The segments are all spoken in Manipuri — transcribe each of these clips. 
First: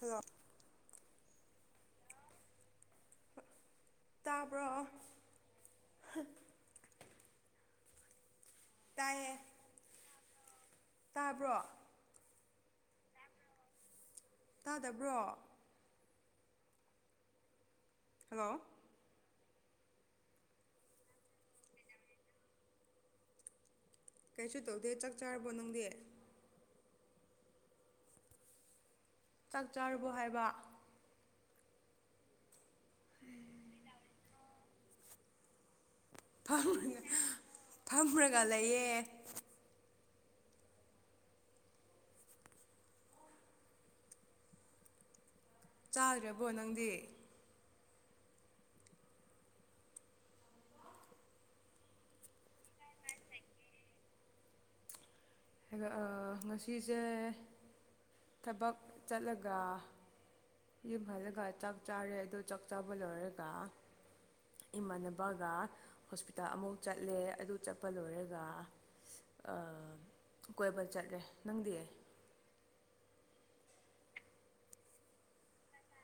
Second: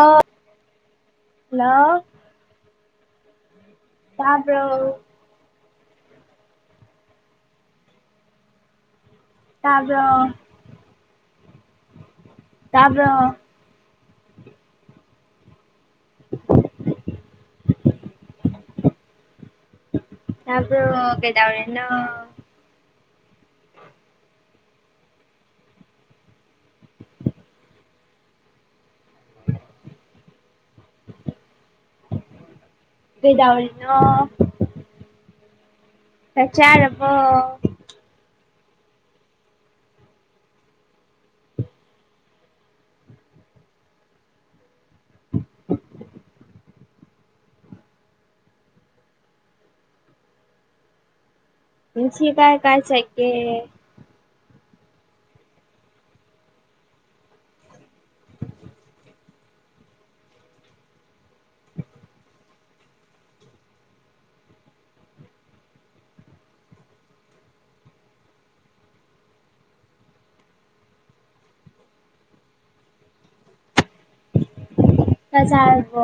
ꯍꯜꯂꯣ [unintelligible] ꯇꯄ꯭ꯔꯣ ꯍ ꯇꯥꯏꯌꯦ ꯑꯥꯗꯣ ꯇꯥꯕ꯭ꯔꯣ ꯇꯥꯕ꯭ꯔ ꯇꯥꯗꯕ꯭ꯔꯣ [inaudible] ꯍꯜꯂꯣ ꯑꯕ꯭ꯔꯣ ꯀꯩꯗꯔꯟꯅ ꯀꯩꯁꯨ ꯇꯧꯗꯦ ꯆꯥꯛ ꯆꯥꯔꯕꯣ ꯅꯪꯗꯦ ꯆꯥꯛ ꯆꯥꯔꯨꯕꯣ ꯍꯥꯏꯕ ꯀꯗꯥꯎꯅ ꯀ ꯆꯔꯕ ꯇꯌꯦ ꯎ ꯆꯥꯗꯔꯕꯣ ꯅꯪꯗꯤ ꯄꯨꯁꯤ ꯀꯥꯏ ꯀꯥꯏ ꯆꯀꯦ ꯉꯁꯤꯁꯦ ꯊꯕꯛ ꯆꯠꯂꯒ ꯏ ꯐꯜꯂꯒ ꯆꯥꯛ ꯆꯥꯔꯦ ꯑꯗꯨ ꯆꯥꯛ ꯆꯥꯕ ꯂꯧꯣꯏꯔꯦꯒ ꯏꯃꯥꯟꯅꯕꯒ ꯍꯣꯁꯄꯤꯇꯥꯜ ꯑꯃꯐꯥꯎ ꯆꯠꯂꯦ ꯑꯗꯨ ꯆꯠꯄ ꯂꯣꯏꯔꯒ ꯑ ꯀꯣꯏꯕꯔ ꯆꯠꯂꯦ ꯅꯪꯗꯤꯌꯦ ꯀꯖꯥꯔꯕꯣ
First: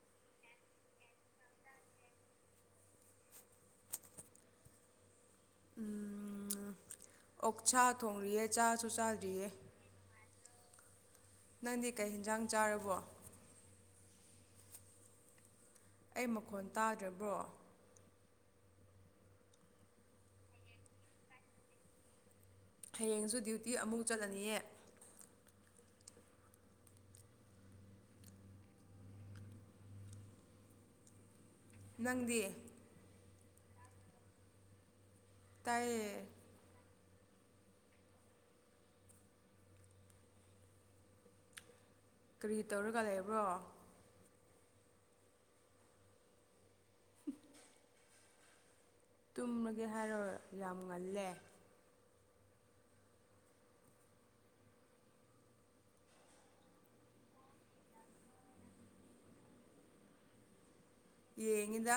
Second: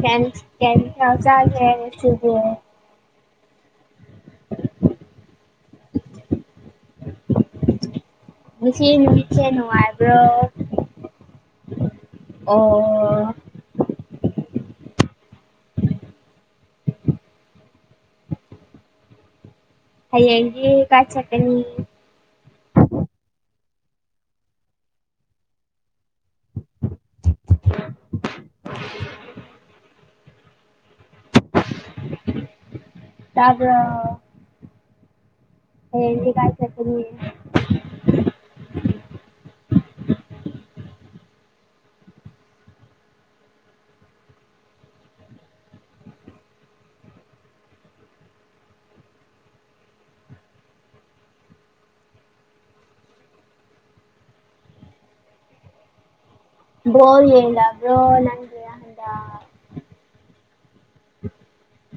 ꯀꯅꯤ ꯀꯅꯤ ꯆꯥꯁꯨꯨꯕ ꯎꯝ ꯑꯣꯛꯁꯥ ꯊꯣꯡꯔꯤꯌꯦ ꯆꯥꯁꯨ ꯉꯁꯤ ꯅꯨꯃꯤꯠꯁꯦ ꯆꯥꯗ꯭ꯔꯤꯌꯦ ꯅꯨꯡꯉꯥꯏꯕ꯭ꯔꯣ ꯅꯪꯗꯤ ꯀꯩ ꯌꯦꯟꯁꯥꯡ ꯑꯣ ꯆꯥꯔꯕꯣ ꯑꯩ ꯃꯈꯣꯟ ꯇꯥꯗ꯭ꯔꯕ꯭ꯔꯣ ꯍꯌꯦ ꯌꯦ ꯀꯥꯏ ꯆꯀꯅꯤ ꯍꯌꯦꯡꯁꯨ ꯗ꯭ꯌꯨꯇꯤ ꯑꯃꯨꯛ ꯆꯠꯂꯅꯤꯌꯦ ꯅꯪꯗꯤ ꯌꯥꯕ꯭ꯔꯣ ꯇꯥꯏꯌꯦ ꯍꯦꯗꯤ ꯀꯥꯏ ꯆꯈ ꯀꯔꯤ ꯇꯧꯔꯒ ꯂꯩꯕ꯭ꯔꯣ ꯇꯨꯝꯂꯒꯦ ꯍꯥꯏꯔ ꯌꯥꯝ ꯉꯜꯂꯦ [unintelligible] ꯌꯦꯂ ꯕ꯭ꯔꯣ ꯅꯪꯒ ꯍꯗ ꯌꯦꯡꯉꯤꯗ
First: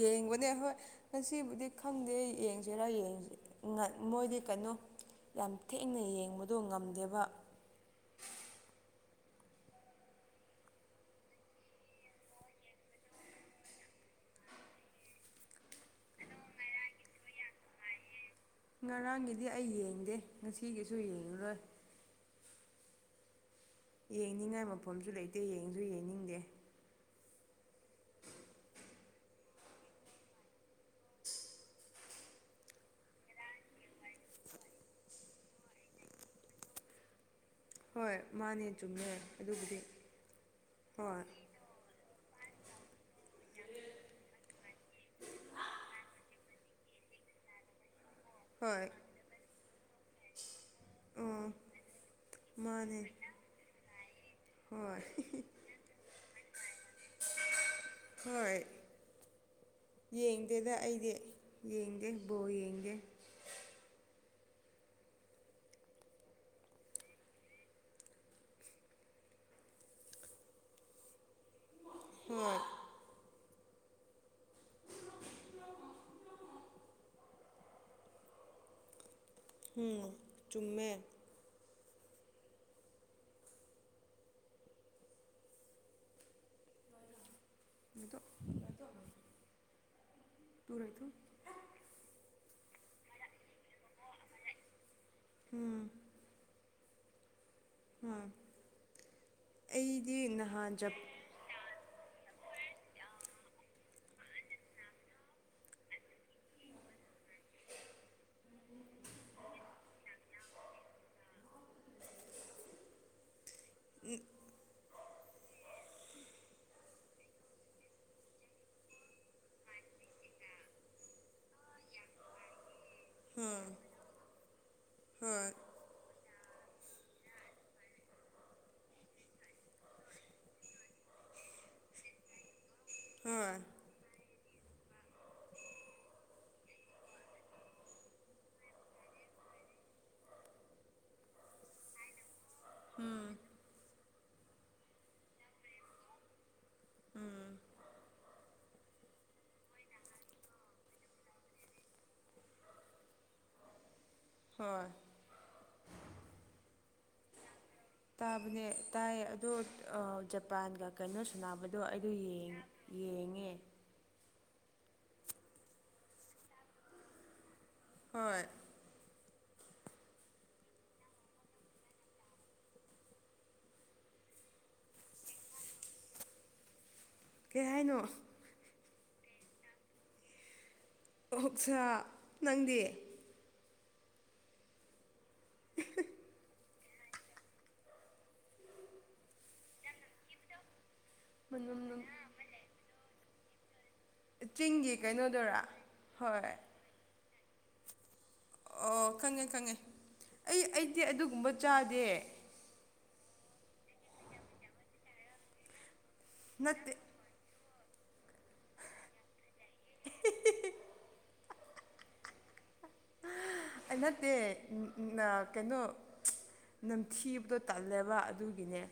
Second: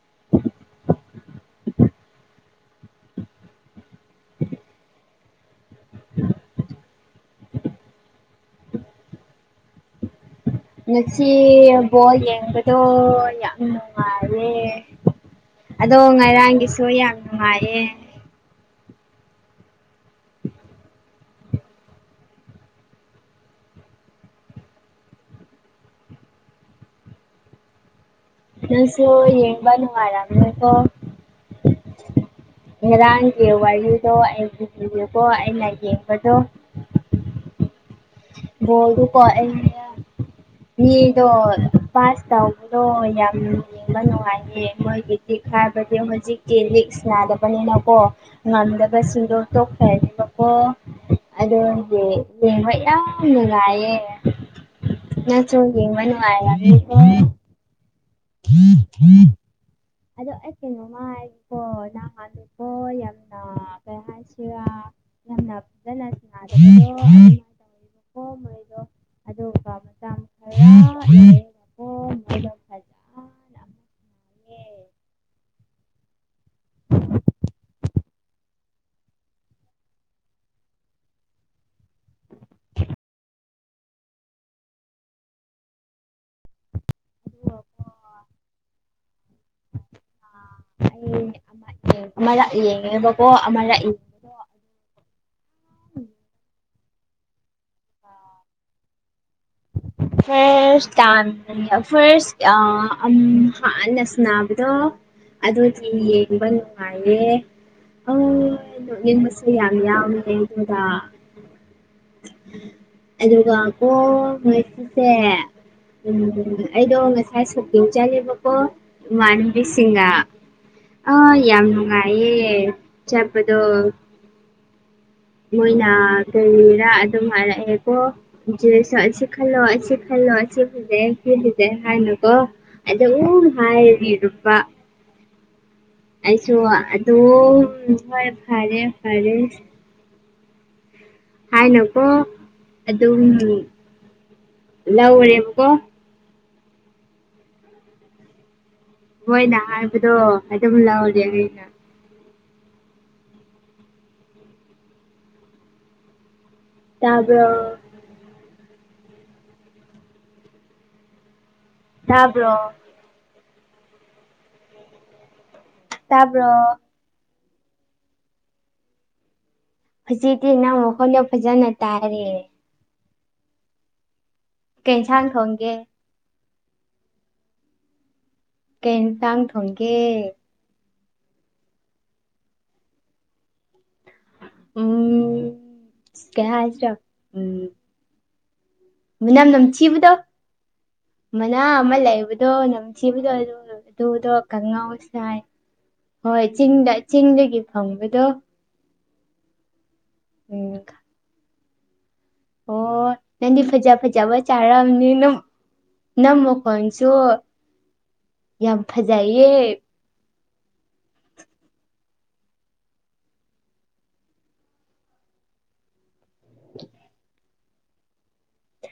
ꯌꯦꯡꯕꯅꯦ ꯍꯣꯏ ꯉꯁꯤꯕꯨꯗꯤ ꯈꯪꯗꯦ ꯁꯤꯁꯤꯔ ꯌꯦꯡꯁꯤ ꯃꯣꯏꯗꯤ ꯀꯩꯅꯣ ꯌꯥꯝ ꯊꯦꯡꯅ ꯌꯦꯡꯕꯗꯣ ꯉꯝꯗꯦꯕ [inaudible] ꯉꯁꯤ ꯕꯣꯜ ꯌꯦꯡꯕꯗꯣ ꯌꯥꯝ ꯅꯨꯡꯉꯥꯏꯔꯦ ꯑꯗꯣ ꯉꯥꯏꯔꯥꯡꯒꯤꯁꯨ ꯌꯥꯝ ꯅꯨꯡꯉꯥꯏꯌꯦ ꯉꯔꯥꯡꯒꯤꯗꯤ ꯑꯩ ꯌꯦꯡꯗꯦ ꯉꯁꯤꯒꯤꯁꯨ ꯌꯦꯡꯂꯡꯉꯨꯔꯣꯏ ꯌꯦꯡꯅꯤꯡꯉꯥꯏ ꯃꯐꯝꯁꯨ ꯂꯩꯇꯦ ꯌꯦꯡꯁꯨ ꯌꯦꯡꯅꯤꯡꯗꯦ ꯅꯁꯨꯣ ꯌꯦꯡꯕꯅ ꯑꯔꯝꯅꯀꯣ ꯍꯦꯔꯥꯡ ꯀ ꯋꯥꯗ ꯀꯣ ꯑꯩꯅ ꯕꯗꯣ [inaudible] ꯃꯥꯅꯦ ꯆꯨꯝꯃꯦ [inaudible] ꯀ ꯑꯗꯨꯕꯨꯗꯤ ꯍꯣꯏ ꯃꯤꯗꯣ ꯇꯧꯕꯗꯣ ꯌꯥꯝ ꯌꯦꯡꯕ ꯅꯨꯡꯉꯥꯏꯌꯦ ꯃꯣꯏꯒꯤ [unintelligible] ꯍꯥꯏꯥꯏꯕꯗꯤ ꯍꯧꯖꯤꯛꯇꯤ ꯂꯤꯛ ꯅꯥꯗꯕꯅꯤꯅꯀꯣ ꯍꯣꯏ ꯉꯝꯗꯕ ꯁꯤꯗꯣꯛ ꯇꯣꯛꯈꯕꯀꯣ ꯑꯣ ꯑꯗꯗꯤ ꯃꯥꯅꯦ ꯌꯥꯝ ꯃꯒꯑꯦ ꯍꯣꯏ ꯅꯆꯣꯡ ꯅꯨꯡꯉꯦ ꯍꯣꯏ ꯍꯝ ꯍꯝ ꯑꯗꯣ ꯑꯩ ꯌꯦꯡꯗꯦꯗ ꯑꯩꯗꯤ ꯀꯩꯅꯣꯉꯒꯦꯀꯣ ꯌꯦꯡꯗꯦ ꯕꯣꯜ ꯅꯍꯍꯥꯟꯗꯀꯣ ꯌꯦꯡꯗꯦ ꯌꯥꯝꯅ ꯀꯩ ꯍꯥꯏꯁꯤ ꯔ ꯌꯥꯝꯅ ꯐꯖꯅꯗꯕꯗꯣ ꯑꯗꯨꯃꯥꯏꯅ ꯇꯧꯔꯤꯕꯀꯣ ꯃꯣꯏꯗꯣ ꯑꯗ ꯀ ꯃ ꯍ [inaudible] [inaudible] ꯎꯝ ꯆꯨꯝꯃꯦ ꯑꯗꯨꯒꯀꯣ ꯃꯗꯣ ꯃꯗꯣ ꯑꯩ ꯌꯦ ꯕꯀꯣ ꯑꯃꯥ ꯏ ꯎꯝ ꯑꯝ ꯐꯦꯁ ꯇ ꯐꯦꯁ ꯑ ꯑꯝ ꯍꯥꯟꯅ ꯁꯅꯕꯤꯗ ꯑꯗꯨ ꯑꯣꯏꯗꯤ ꯌꯦꯡꯕ ꯅꯨꯡꯉꯥꯏꯌꯦ ꯑꯁꯔꯤ ꯌꯥꯕ ꯌꯥ ꯏꯗ ꯑꯦꯒ ꯑꯄꯣ [unintelligible] ꯎꯝ ꯑꯩꯗꯣ ꯉꯁꯥꯏ ꯁꯛꯇꯧ ꯆꯂꯦꯕꯀꯣ ꯏꯃꯥꯟꯅꯕꯤꯁꯤꯡꯒ ꯑ ꯌꯥꯝ ꯅꯨꯡꯉꯥꯏꯌꯦ ꯆꯠꯄꯗꯣ ꯎꯝ ꯍꯣꯏ ꯃꯣꯏꯅꯥ ꯀꯔꯤꯔꯥ ꯑꯗꯨꯝ ꯍꯥꯏꯔꯛꯑꯦꯀꯣ ꯦꯁ ꯑꯁꯤ ꯈꯜꯂꯣ ꯑꯁꯤ ꯈꯜꯂꯣ ꯑꯁꯤ ꯈꯜꯂꯛꯑꯦ [unintelligible] ꯂꯤꯁꯦ ꯍꯥꯏꯅꯨꯀꯣ ꯍꯥꯏꯗꯤ ꯎ ꯍꯣꯏ ꯍꯥꯏꯔꯤ ꯅꯨꯨꯄꯥ ꯑꯩꯁꯨ ꯑꯗꯨ ꯑꯗꯨ ꯍꯣꯏ ꯐꯔꯦ ꯐꯔꯦ ꯍꯥꯏꯅꯀꯣ ꯑꯗꯨꯝ ꯂꯧꯎꯔꯦ ꯃꯀꯣ ꯍꯣꯏꯅ ꯍꯥꯏꯕꯗꯣ ꯑꯗꯨꯝ ꯂꯧꯔꯦ ꯑꯩꯩꯅ ꯍꯣꯏ ꯇꯕ ꯇꯥꯕꯅꯦ ꯇꯥꯏꯌꯦ ꯑꯣ ꯖꯄꯥꯟꯒ ꯀꯩꯅꯣ ꯁꯥꯟꯕꯗꯣ ꯑꯩꯗꯣ ꯇꯥꯕ꯭ꯔꯣ ꯌꯦꯡꯉꯦ ꯇꯕꯔ ꯍꯣꯏ ꯐꯖꯤꯗꯤꯤ ꯅꯪ ꯃꯈꯣꯏꯅ ꯐꯖꯅ ꯇꯥꯏꯔ ꯀꯦꯟꯟꯁꯥꯡ ꯊꯣꯡꯒꯦ ꯀꯩ ꯍꯥꯏꯅꯣ ꯀꯩꯅ ꯇꯥꯡ ꯊꯣꯡꯒꯦ ꯑꯣꯛꯁꯥ ꯅꯪꯗꯤ ꯎꯝ ꯀ ꯍꯥꯏꯁꯤꯔ ꯎꯝ ꯃꯅꯝ ꯅꯝꯊꯤꯕꯗꯣ ꯃꯅꯥ ꯃꯅꯝ ꯑꯃ ꯅꯝ ꯂꯩꯕꯗꯣ ꯅꯝꯊꯤꯕꯗꯣ ꯗ ꯀꯥꯡꯉꯥꯎ ꯆꯤꯡꯒꯤ ꯁꯥꯏ ꯀꯩꯅꯣꯗꯨꯔꯥ ꯍꯣꯏ ꯆꯤꯡꯗ ꯆꯤꯡꯗꯒꯤ ꯐꯪꯕꯗꯣ ꯑꯣ ꯈꯪꯉꯦ ꯈꯪꯉꯦ ꯑꯩ ꯎꯝ ꯑꯩꯗꯤ ꯑꯗꯨꯒꯨꯝꯕ ꯆꯥꯗꯦ ꯑꯣ ꯅꯪꯗꯤ ꯐꯖ ꯐꯖꯕ ꯆꯥꯔꯛꯑꯕꯅꯤ ꯑꯗꯨꯝ ꯅꯝ ꯅꯠꯇꯦ ꯃꯈꯀꯣꯟꯁꯨ ꯌꯥꯝ ꯐꯖꯩꯌꯦ ꯑꯩ ꯅꯠꯇꯦ ꯀꯩꯅꯣ ꯅꯝꯊꯤꯕꯗꯣ ꯇꯜꯂꯦꯕ ꯑꯗꯨꯒꯤꯅꯦ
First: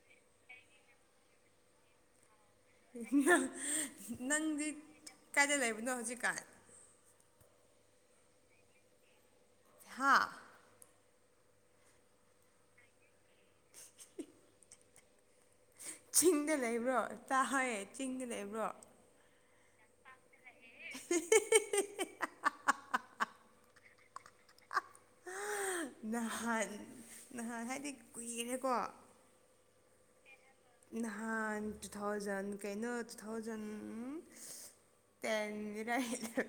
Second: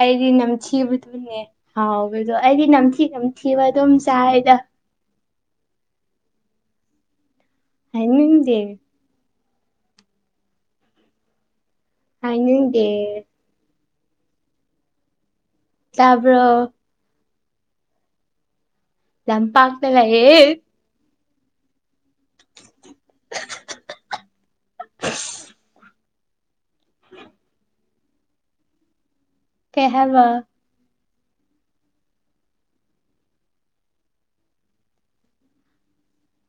ꯑꯩꯗꯤ ꯅꯝ ꯆꯤꯕꯅꯦ ꯍꯥꯎ ꯑꯗ ꯑꯩꯗꯤ ꯅꯝꯊꯤ ꯅꯝꯊꯤꯕ ꯑꯗꯨꯝ ꯆꯥꯏꯗ ꯅꯪꯗꯤ ꯀꯥꯏꯗ ꯂꯩꯕꯅꯣ ꯍꯧꯖꯤꯛꯀꯥꯟ ꯍꯗꯤꯦ ꯍꯥꯥ ꯍ ꯏꯗꯦ ꯇꯥꯕ꯭ꯔꯣ ꯆꯤꯡꯗ ꯂꯩꯕ꯭ꯔꯣ ꯆꯥꯍꯌꯦ ꯆꯤꯡꯗ ꯂꯩꯕ꯭ꯔꯣ ꯂꯝꯟꯄꯥꯥꯛꯂꯒꯌꯦ [inaudible] [inaudible] ꯅꯍꯥꯟ ꯅꯍꯥꯟ ꯍꯥꯏꯗꯤ ꯀꯨꯏꯔꯔꯦꯀꯣ ꯀꯍꯋꯥ ꯅꯍꯥꯟ ꯇꯨ ꯊꯥꯎꯖꯟ ꯀꯩꯅꯣ ꯇꯨ ꯊꯥꯎꯖꯟ ꯇꯦꯟꯗꯔ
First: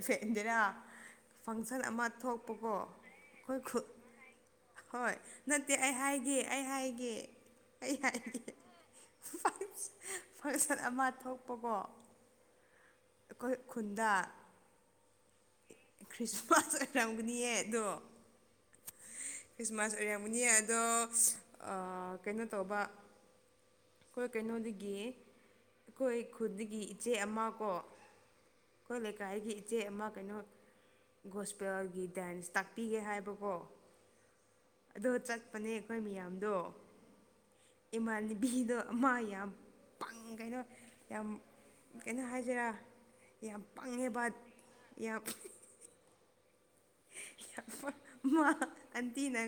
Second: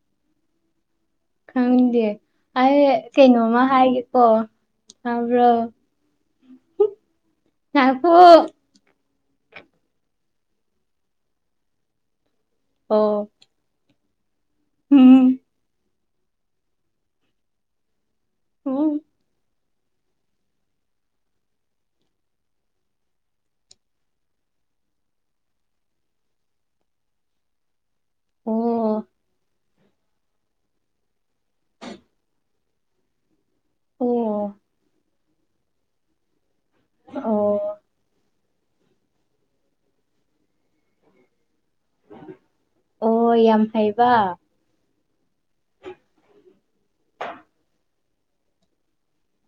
ꯇꯦꯗꯔꯥ ꯈꯪꯗꯦ ꯑꯩ ꯀꯩꯅꯣꯃ ꯈꯨ ꯍꯥꯏꯒꯦꯀꯣ ꯍꯣꯏ ꯇꯥꯕ꯭ꯔꯣ ꯅꯠꯇꯦ ꯑꯩ ꯍꯥꯏꯒꯦ ꯑꯩ ꯍꯥꯏꯒꯦ ꯑꯩ ꯍꯥꯏꯒꯦ ꯐꯪꯁꯟ ꯑꯃ ꯊꯣꯛꯄꯀꯣ ꯑꯣ ꯑꯩꯈꯣꯏ ꯈꯨꯟꯗꯥ ꯎꯝ ꯈ꯭ꯔꯤꯁꯃꯥꯁ ꯑꯣꯏꯔꯝꯒꯅꯤꯌꯦ ꯑꯗꯣ ꯎꯝ ꯈ꯭ꯔꯤꯁꯃꯥꯁ ꯑꯣꯏꯔꯝꯒꯅꯤ ꯑꯗꯣ ꯀꯩꯅꯣ ꯇꯧꯕ ꯑꯩꯈꯣꯏ ꯀꯩꯅꯣꯗꯒꯤ ꯑꯩꯈꯣꯏ ꯈꯨꯒꯤ ꯏꯆꯦ ꯑꯃ ꯀꯣ ꯀꯣꯏ ꯑꯣ ꯂꯩꯀꯥꯏꯒ ꯏꯆꯦ ꯑꯃ ꯀꯩꯅꯣ ꯒꯣꯁꯄꯦꯜꯒꯤ ꯗꯥꯟꯁ ꯇꯥꯛꯄꯤꯒꯦ ꯍꯥꯏꯕꯀꯣ ꯑꯣ ꯑꯗꯣ ꯆꯠꯄꯅꯦ ꯑꯩꯈꯣꯏ ꯃꯤꯌꯥꯝꯗꯣ ꯑꯣ ꯏꯃꯥꯟꯅꯕꯤꯗꯣ ꯃꯥ ꯌꯥꯝꯪ ꯀꯩꯅꯣ ꯌꯥꯝ ꯀꯩꯅꯣ ꯍꯥꯏꯁꯤꯔꯥ ꯑꯣ ꯌꯥꯝ ꯍꯩꯕ ꯄꯪꯉꯦꯕ ꯌꯥꯝ ꯑꯟꯇꯤꯅ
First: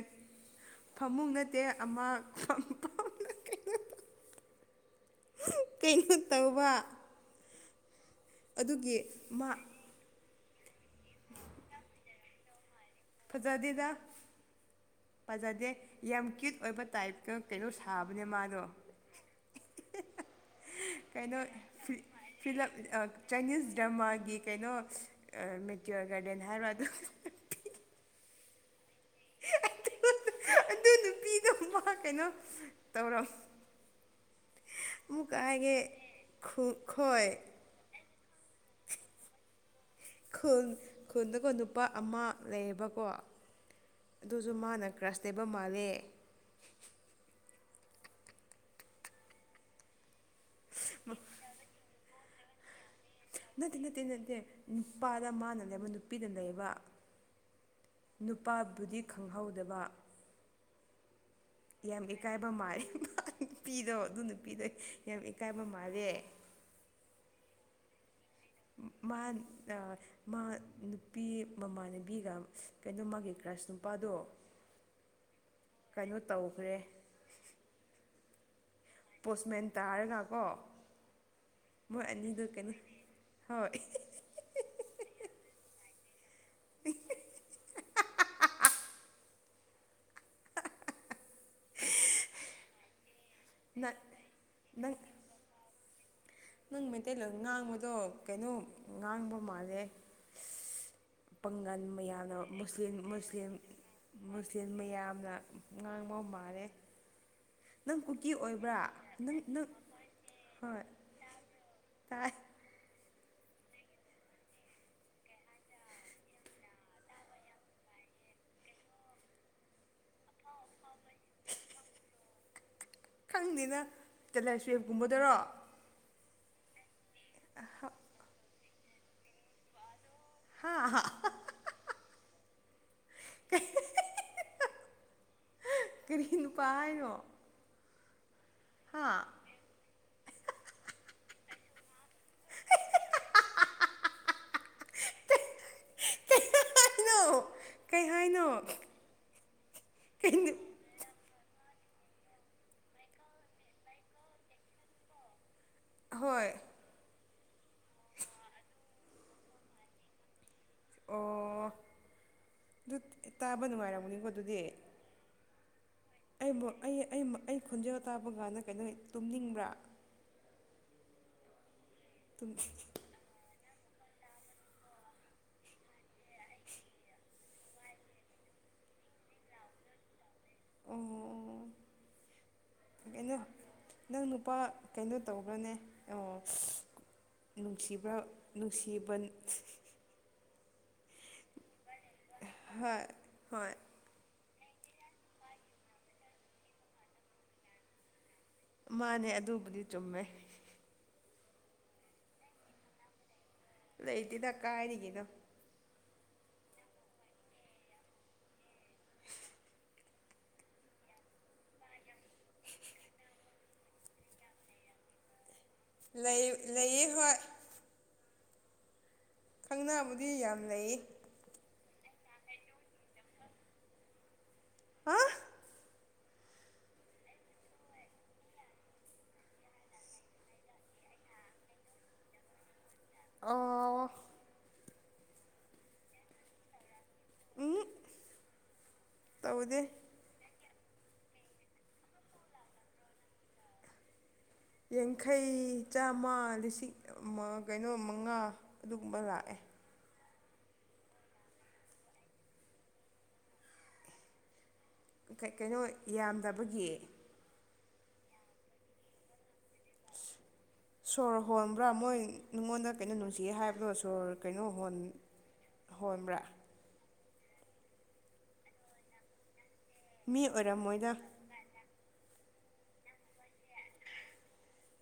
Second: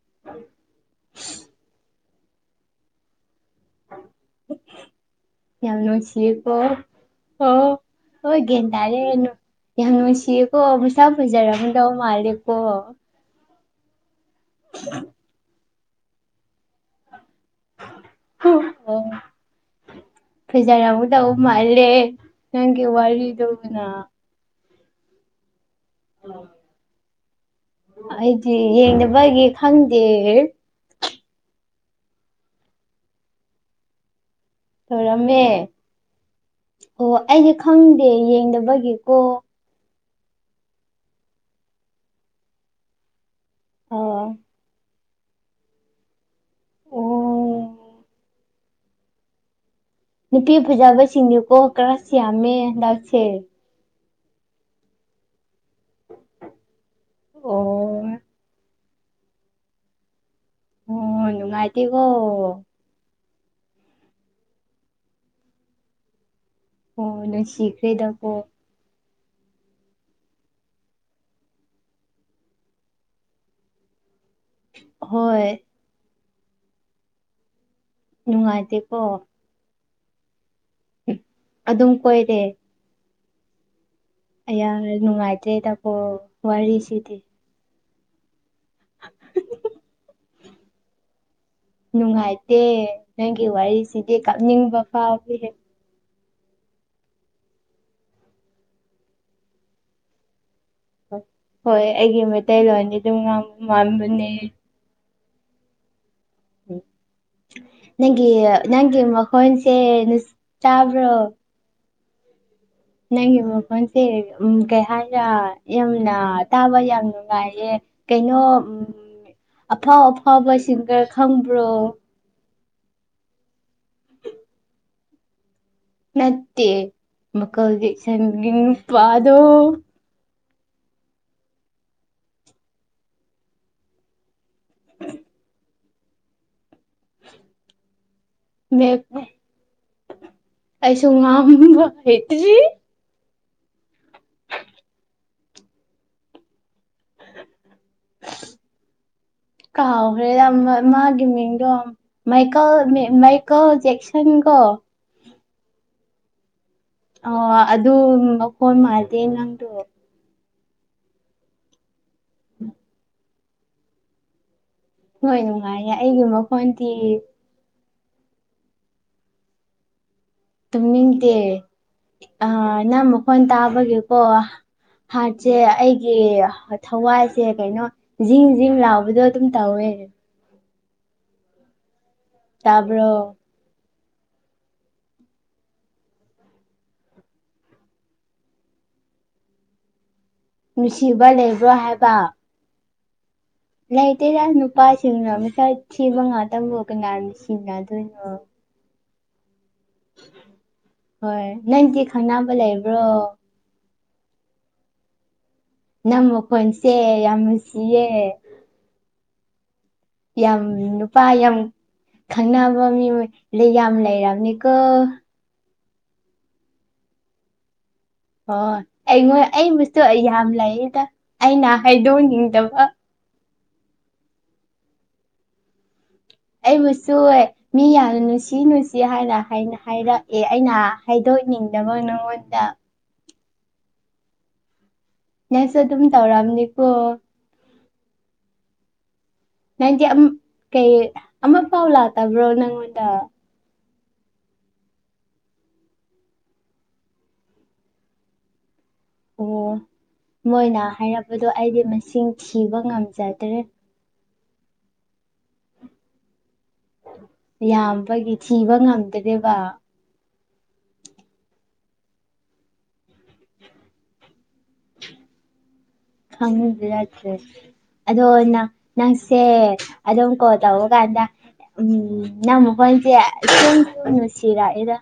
ꯐꯃꯨꯡ ꯅꯠꯇꯦ ꯑꯃ ꯍ ꯌꯥꯝ ꯅꯨꯡꯁꯤꯌꯦꯀꯣ ꯑꯣ ꯍꯣꯏ ꯒꯦꯟ ꯑꯗꯨꯒꯤ ꯇꯥꯔꯦꯅ ꯃꯥ ꯌꯥꯝ ꯅꯨꯡꯁꯤꯌꯦ ꯀꯣ ꯃꯁꯛ ꯐꯖꯔꯝꯗꯧ ꯃꯥꯜꯂꯦꯀꯣ ꯐꯖꯗꯦꯗ ꯐꯖꯗꯦ ꯌꯥꯝ ꯀ꯭ꯌꯨꯠ ꯑꯣꯏꯕ ꯇꯥꯏꯞꯀ ꯀꯩꯅꯣ ꯁꯥꯕꯅꯦ ꯃꯥꯗꯣ ꯐꯖꯥꯔꯝꯒꯗꯧ ꯀꯩꯅꯣ ꯃꯥꯜꯂꯦ ꯐꯤꯂꯝ ꯅꯪꯒꯤ ꯋꯥꯔꯤꯗꯨꯅ ꯑ ꯃꯦꯠꯇꯨꯔ ꯒꯥꯔꯗꯦꯟ ꯍꯥꯏꯕꯔ ꯑꯗꯨ ꯑꯩꯗꯤ ꯌꯦꯡꯗꯕꯒꯤ ꯈꯪꯗꯦ ꯑꯗꯨꯨꯝꯕ ꯀꯩꯅꯣ ꯇꯧꯔꯝ ꯑꯃꯨꯛꯀ ꯂꯣꯏꯔꯝꯃꯦ ꯍꯥꯏꯒꯦ ꯑꯣ ꯈꯣꯏ ꯑꯩꯗꯤ ꯈꯪꯗꯦ ꯌꯦꯡꯗꯕꯒꯤ ꯒꯤꯀꯣ ꯈꯨꯜ ꯈꯨꯜꯗꯀꯣ ꯅꯨꯄꯥ ꯑꯃ ꯂꯩꯌꯦꯕꯀꯣ ꯑꯣ ꯑꯗꯨꯁꯨ ꯃꯥꯅ ꯔꯁꯇꯦꯕ ꯃꯥꯜꯂꯦ ꯑꯣ ꯅꯨꯄꯤ ꯐꯖꯕꯁꯤꯡꯗꯨꯀꯣ ꯀꯔꯁ ꯌꯥꯝꯃꯦ ꯗ ꯅꯠꯇꯦ ꯅꯠꯇꯦ ꯅꯠꯇꯦ ꯅꯨꯄꯥꯗ ꯃꯥ ꯅ ꯃꯅꯕ ꯅꯨꯄꯤꯗ ꯂꯩꯕ ꯑꯣ ꯅꯨꯄꯥꯕꯨꯗꯤ ꯈꯪꯍꯧꯗꯕ ꯑꯣ ꯅꯨꯡꯉꯥꯏꯇꯦꯀꯣ ꯌꯥꯝ ꯏꯀꯥꯏꯕ ꯃꯥꯔꯤ ꯄꯤꯗꯣ ꯑꯗꯨ ꯅꯨꯞꯄꯤꯗꯣꯏ ꯌꯥꯝ ꯏꯀꯥꯏꯕ ꯃꯥꯜꯂꯦ ꯑꯣ ꯅꯣꯏ ꯁꯤꯈ꯭ꯔꯦꯗꯀꯣ ꯎꯝ ꯃꯥ ꯑ ꯃꯥ ꯅꯨꯄꯤ ꯃꯃꯥꯟꯅꯕꯤꯒ ꯀꯩꯅꯣ ꯃꯥꯒꯤ ꯀ꯭ꯔꯥꯁ ꯅꯨꯄꯥꯗꯣ ꯍꯣꯏ ꯀꯩꯅꯣ ꯇꯧꯈ꯭ꯔꯦ ꯅꯨꯡꯉꯥꯏꯇꯦ ꯄꯣꯁꯃꯦꯟ ꯇꯥꯔꯒꯀꯣ ꯑꯗꯨꯝ ꯃꯣꯏ ꯑꯅꯤꯗꯨ ꯀꯩꯅꯣ ꯍꯣꯏ ꯑꯩꯌꯥ ꯅꯨꯡꯉꯥꯏꯇ꯭ꯔꯦ ꯗꯀꯣ ꯋꯥꯔꯤꯁꯤꯗꯤ ꯅꯨꯡꯉꯥꯏꯇꯦ ꯅꯪꯒꯤ ꯅꯪ ꯋꯥꯔꯤꯁꯤꯗꯤ ꯀꯞꯅꯤꯡꯕ ꯅꯪ ꯐꯥꯎꯏꯍꯦ ꯅꯪ ꯃꯩꯇꯩꯂꯣꯟ ꯉꯥꯡꯕꯗꯣ ꯀꯩꯅꯣ ꯉꯥꯡꯕ ꯃꯥꯜꯂꯦ ꯄꯥꯡꯒꯜ ꯍꯣꯏ ꯑꯩꯒꯤ ꯃꯌꯥꯝꯅ ꯃꯨꯁꯂꯤꯝ ꯃꯩꯇꯩꯂꯣꯟꯗꯤ ꯑꯗꯨꯝ ꯃꯨꯁꯂꯤꯝ ꯉꯥꯡꯕ ꯃꯥꯟꯕꯅꯦ ꯃꯨꯁꯂꯤꯝ ꯃꯌꯥꯝ ꯗ ꯉꯥꯡꯕ ꯃꯥꯜꯂꯦ ꯅꯪ ꯅꯪꯒꯤ ꯀꯨꯀꯤ ꯑꯣꯏꯕ꯭ꯔꯥ ꯅꯪꯒꯤ ꯅꯪ ꯅꯪ ꯃꯈꯣꯟꯁꯦ ꯅꯁ ꯍꯣꯏ ꯇꯥꯕ꯭ꯔꯣ ꯇꯥꯏ ꯅꯪꯒꯤ ꯃꯈꯣꯟꯁꯦ ꯎꯝ ꯀꯩ ꯍꯥꯏꯔ ꯌꯥꯝꯅ ꯇꯥꯕ ꯌꯥꯝ ꯅꯨꯡꯉꯥꯏꯌꯦ ꯀꯩꯅꯣ ꯎꯝ ꯑꯐꯥꯎ ꯑꯐꯥꯎꯕ ꯁꯤꯡꯒꯔ ꯈꯪꯕ꯭ꯔꯣ ꯈꯪꯗꯦꯅ ꯇꯦꯂꯔ ꯁꯋꯦꯞꯀꯨꯝꯕꯗꯨꯔꯣ ꯅꯠꯇꯦ ꯃꯀꯜꯒꯤ ꯁꯦꯡꯒꯤꯡ ꯅꯨꯄꯥꯗꯣ ꯍꯥꯥ ꯀꯩ ꯀꯔꯤ ꯅꯨꯄꯥ ꯍꯥꯏꯅꯣ ꯃꯦꯞ ꯍꯥ ꯑꯩꯁꯨ ꯉꯥꯡꯕ ꯍꯩꯇꯔꯦ꯫ ꯀꯩ ꯍꯥꯏꯅꯣ ꯀꯩ ꯍꯥꯏꯅꯣ ꯀꯩ ꯀꯥꯎꯈ꯭ꯔꯦꯗ ꯃꯥꯒꯤ ꯃꯤꯡꯗꯣ ꯃꯥꯏꯀꯜ ꯃꯦ ꯃꯥꯏꯀꯜ ꯖꯦꯛꯁꯟꯒꯣ ꯍꯣꯏ ꯑꯧ ꯑꯗꯨ ꯃꯈꯣꯜ ꯃꯥꯜꯗꯦ ꯅꯪꯗꯣ ꯑꯣ ꯑꯗꯨ ꯇꯥꯕ ꯅꯨꯡꯉꯥꯏꯔꯃꯅꯤꯀꯣ ꯑꯗꯨꯗꯤ ꯍꯣꯏ ꯅꯨꯡꯉꯥꯏꯌꯦ ꯑꯩꯒꯤ ꯑꯩꯕꯨ ꯃꯈꯣꯟꯇꯤ ꯑꯩ ꯑꯩ ꯑꯩ ꯈꯣꯟꯖꯦꯜ ꯇꯥꯕ ꯀꯥꯟꯅ ꯀꯩꯅꯣ ꯇꯨꯝꯅꯤꯡꯕ꯭ꯔꯥ ꯇꯨꯝꯅꯤꯡꯗꯦ ꯇꯨꯝ ꯅꯪ ꯃꯈꯣꯟ ꯇꯥꯕꯒꯤꯦꯀꯣ ꯍꯥꯔꯠꯁꯦ ꯑꯩꯒꯤ ꯊꯋꯥꯏꯁꯦ ꯀꯩꯅꯣ ꯖꯤꯡ ꯖꯤꯡ ꯂꯥꯎꯕꯗꯣ ꯑꯗꯨꯝ ꯇꯧꯋꯦ ꯍ ꯑꯣ ꯑꯣ ꯇꯥꯕ꯭ꯔꯣ ꯀꯩꯅꯣ ꯅꯪ ꯅꯨꯄꯥ ꯀꯩꯅꯣ ꯇꯧꯕ꯭ꯔꯅꯦ ꯑꯣ ꯅꯨꯡꯁꯤꯕ꯭ꯔ ꯅꯨꯡꯁꯤꯕꯟ ꯅꯨꯡꯁꯤꯕ ꯂꯩꯕ꯭ꯔꯣ ꯍꯥꯏꯕ ꯍꯣꯏ ꯍꯣꯏ ꯂꯩꯇꯇꯩ ꯇꯥꯁ ꯅꯨꯄꯥꯁꯤꯡꯅꯣ ꯈꯔ ꯊꯤꯕ ꯉꯥꯛꯇꯕꯕꯨ ꯀꯅꯥ ꯁꯤꯅꯗꯣꯏꯅꯣ ꯃꯥꯅꯦ ꯑꯗꯨꯕꯨꯗꯤ ꯆꯨꯝꯃꯦ ꯍꯣꯏ ꯅꯪꯗꯤ ꯈꯪꯅꯕ ꯂꯩꯕ꯭ꯔꯣ ꯂꯩꯇꯤꯗ ꯀꯥꯏꯔꯤꯉꯗꯣ ꯅꯝ ꯃꯈꯣꯟꯁꯦ ꯌꯥꯝ ꯨꯁꯤꯌꯦ ꯌꯥꯝ ꯅꯨꯄꯥ ꯌꯥꯝ ꯈꯪꯅꯕ ꯃꯤ ꯂꯩ ꯌꯥꯝ ꯂꯩꯔꯕꯅꯤꯀꯣ ꯂꯩ ꯂꯩ ꯍꯣꯏ ꯍꯣꯏ ꯑꯩꯉꯣꯏ ꯑꯩꯕꯨꯨ ꯈꯪꯅꯕꯕꯨꯗꯤ ꯌꯥꯝ ꯂꯩꯌꯦ ꯂꯩꯗ ꯑꯩꯅ ꯍꯥꯏꯗꯣꯛꯅꯤꯡꯗꯕ ꯍꯥ ꯑꯩꯕꯨꯁꯨ ꯃꯤ ꯌꯥꯝ ꯅꯨꯡꯁꯤ ꯅꯨꯡꯁꯤ ꯍꯥꯏꯅ ꯍꯥꯏꯔꯛꯑꯦ ꯑꯩꯅ ꯍꯥꯏꯗ ꯑꯣꯏꯅꯤꯡꯗꯕ ꯅꯪꯉꯣꯟꯗ ꯑ ꯅꯁ ꯑꯗꯨꯝ ꯊꯧꯔꯑꯝꯅꯤꯀꯣ ꯎꯝ ꯇꯧꯗꯦ ꯅꯪꯗꯤ ꯀꯩ ꯑꯃ ꯄꯥꯎ ꯂꯥꯛꯇꯕ꯭ꯔꯣ ꯅꯪꯉꯣꯟꯗ ꯌꯥꯡꯈꯩ ꯆꯥꯝꯃ ꯂꯤꯁꯤꯡ ꯑꯃ ꯀꯩꯅꯣ ꯃꯉꯥ ꯑꯗꯨꯒꯨꯝꯕ ꯂꯥꯛꯑꯦ ꯑꯣ ꯃꯣꯏꯅ ꯍꯥꯏꯔꯛꯄꯗꯣ ꯑꯩꯗꯤ ꯃꯁꯤꯡ ꯊꯤꯕ ꯉꯝꯖꯗ꯭ꯔꯦ ꯀꯩꯅꯣ ꯌꯥꯝꯗꯕꯒꯤ ꯌꯥꯝꯕꯒꯤ ꯊꯤꯕ ꯉꯝꯗ꯭ꯔꯦꯕ ꯁꯣꯔ ꯍꯣꯟꯕ꯭ꯔꯥ ꯃꯣꯏ ꯅꯉꯣꯟꯗ ꯀꯩꯅꯣ ꯅꯨꯡꯁꯤꯒꯦ ꯍꯥꯏꯕꯗꯣ ꯁꯣꯔ ꯀꯩꯅꯣ ꯍꯣꯟ ꯎ ꯈꯪꯕ ꯌꯥ꯭ꯔꯦ ꯑꯗꯣ ꯅꯪ ꯅꯪꯁꯦ ꯑꯗꯨꯗ ꯃꯤ ꯑꯣꯏꯔꯝꯃꯣꯏꯗ ꯀꯣꯇꯥꯒꯗ ꯎꯝ ꯅ ꯃꯈꯈꯣꯏꯁꯦ ꯁꯨꯝ ꯁꯨꯅꯅꯨꯡꯁꯤꯔꯛꯑꯔ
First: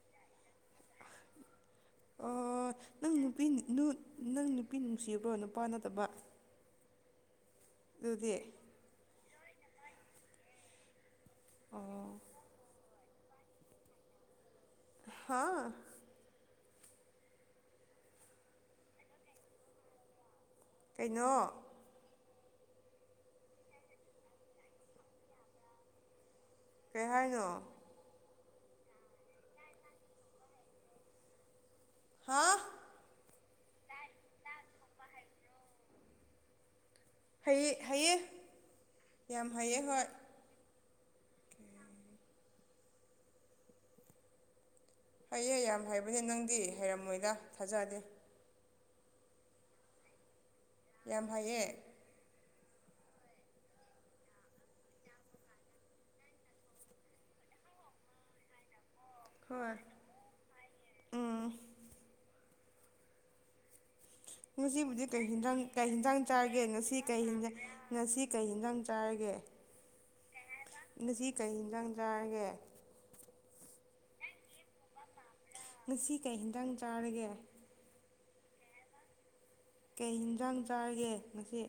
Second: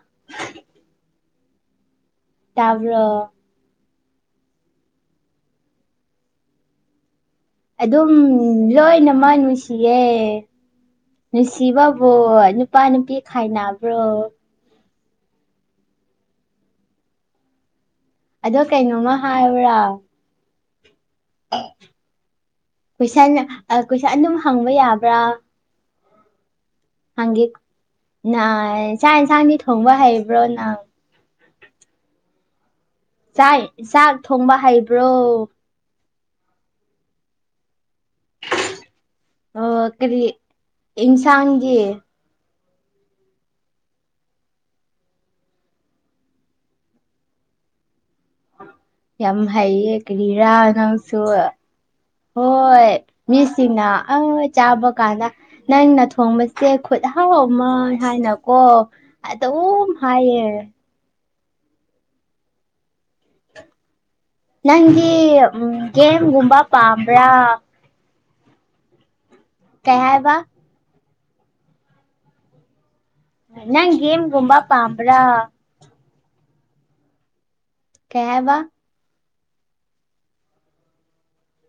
ꯑꯣ ꯇꯥꯕ꯭ꯔ ꯅꯪ ꯅꯨꯄꯤ ꯅꯪ ꯅꯨꯄꯤ ꯅꯨꯡꯁꯤꯔꯕ꯭ꯔꯣ ꯅꯨꯄꯥ ꯅꯠꯇꯕ ꯑꯗꯨꯝ ꯑꯗꯨꯗꯤ ꯂꯣꯏꯅꯃꯛ ꯅꯨꯡꯁꯤꯌꯦꯦ ꯑꯣ ꯅꯨꯡꯁꯤꯕꯕꯨꯣ ꯅꯨꯄꯥ ꯅꯨꯄꯤ ꯈꯥꯏꯅꯕ꯭ꯔꯣ ꯍꯥꯥ ꯑꯗꯣ ꯀꯩꯩꯅꯣꯃ ꯍꯥꯕ꯭ꯔꯥ ꯀꯩꯅꯣ ꯀꯣꯏꯁꯟ ꯀꯣꯏꯁꯟ ꯑꯗꯨꯝ ꯍꯪꯕ ꯌꯥꯕ꯭ꯔꯥ ꯍꯪꯒꯦ ꯄꯦꯔꯥꯏꯗ ꯅ ꯆꯥꯛ ꯏꯟꯁꯥꯡꯗꯤ ꯊꯣꯡꯕ ꯍꯩꯕ꯭ꯔꯣ ꯅꯪ ꯍꯥ ꯆꯥꯛ ꯆꯥꯛ ꯊꯣꯡꯕ ꯍꯩꯕ꯭ꯔꯣ ꯍꯥꯏꯌꯦ ꯌꯥꯝ ꯍꯥꯏꯩꯑ ꯍꯣꯏ ꯏꯟꯁꯥꯟꯒ ꯍꯩꯌꯦ ꯌꯥꯝ ꯍꯥꯏꯕꯅꯦ ꯅꯪꯗꯤ ꯍꯩꯔꯝꯃꯣꯏꯗ ꯊꯥꯖꯗꯦ ꯌꯥꯝ ꯍꯩꯌꯦ ꯀꯔꯤꯔꯥ ꯅꯪꯁꯨ ꯌꯥꯝ ꯐꯩꯌꯦ ꯍꯣꯏ ꯃꯤꯁꯤꯡꯅ ꯆꯥꯕ ꯀꯥꯟꯗ ꯅꯪꯅ ꯊꯣꯡꯕꯁꯦ ꯈꯨꯠꯥꯎ ꯣ ꯑꯃ ꯍꯥꯏꯅꯀꯣ ꯑꯗꯨ ꯍꯣꯏ ꯑꯗꯨꯝ ꯍꯥꯏꯌꯦ ꯎꯝ ꯉꯁꯤꯕꯨꯗꯤ ꯀ ꯅꯪꯗꯤ ꯀꯩ ꯎꯝ ꯍꯤꯟꯖꯥꯡ ꯒꯦꯝꯒꯨꯝꯕ ꯆꯥꯔꯒꯦ ꯉꯁꯤ ꯀꯩ ꯄꯥꯝꯕ꯭ꯔꯥ ꯉꯁꯤ ꯀꯩ ꯍꯟꯗꯪ ꯆꯥꯔꯒꯦ ꯀꯌꯥ ꯍꯥꯏꯕ ꯉꯁꯤ ꯀꯩ ꯌꯦꯟꯖꯥꯡ ꯆꯥꯔꯒꯦ ꯅꯪ ꯦꯝꯒꯨꯝꯕ ꯄꯥꯝꯕ꯭ꯔꯥ ꯉꯁꯤ ꯀꯩ ꯍꯦꯟꯖꯥꯡ ꯆꯥꯔꯒꯦ ꯀꯦꯕ ꯀꯩ ꯌꯦꯟꯖꯥꯡ ꯆꯥꯔꯒꯦ ꯉꯁꯤ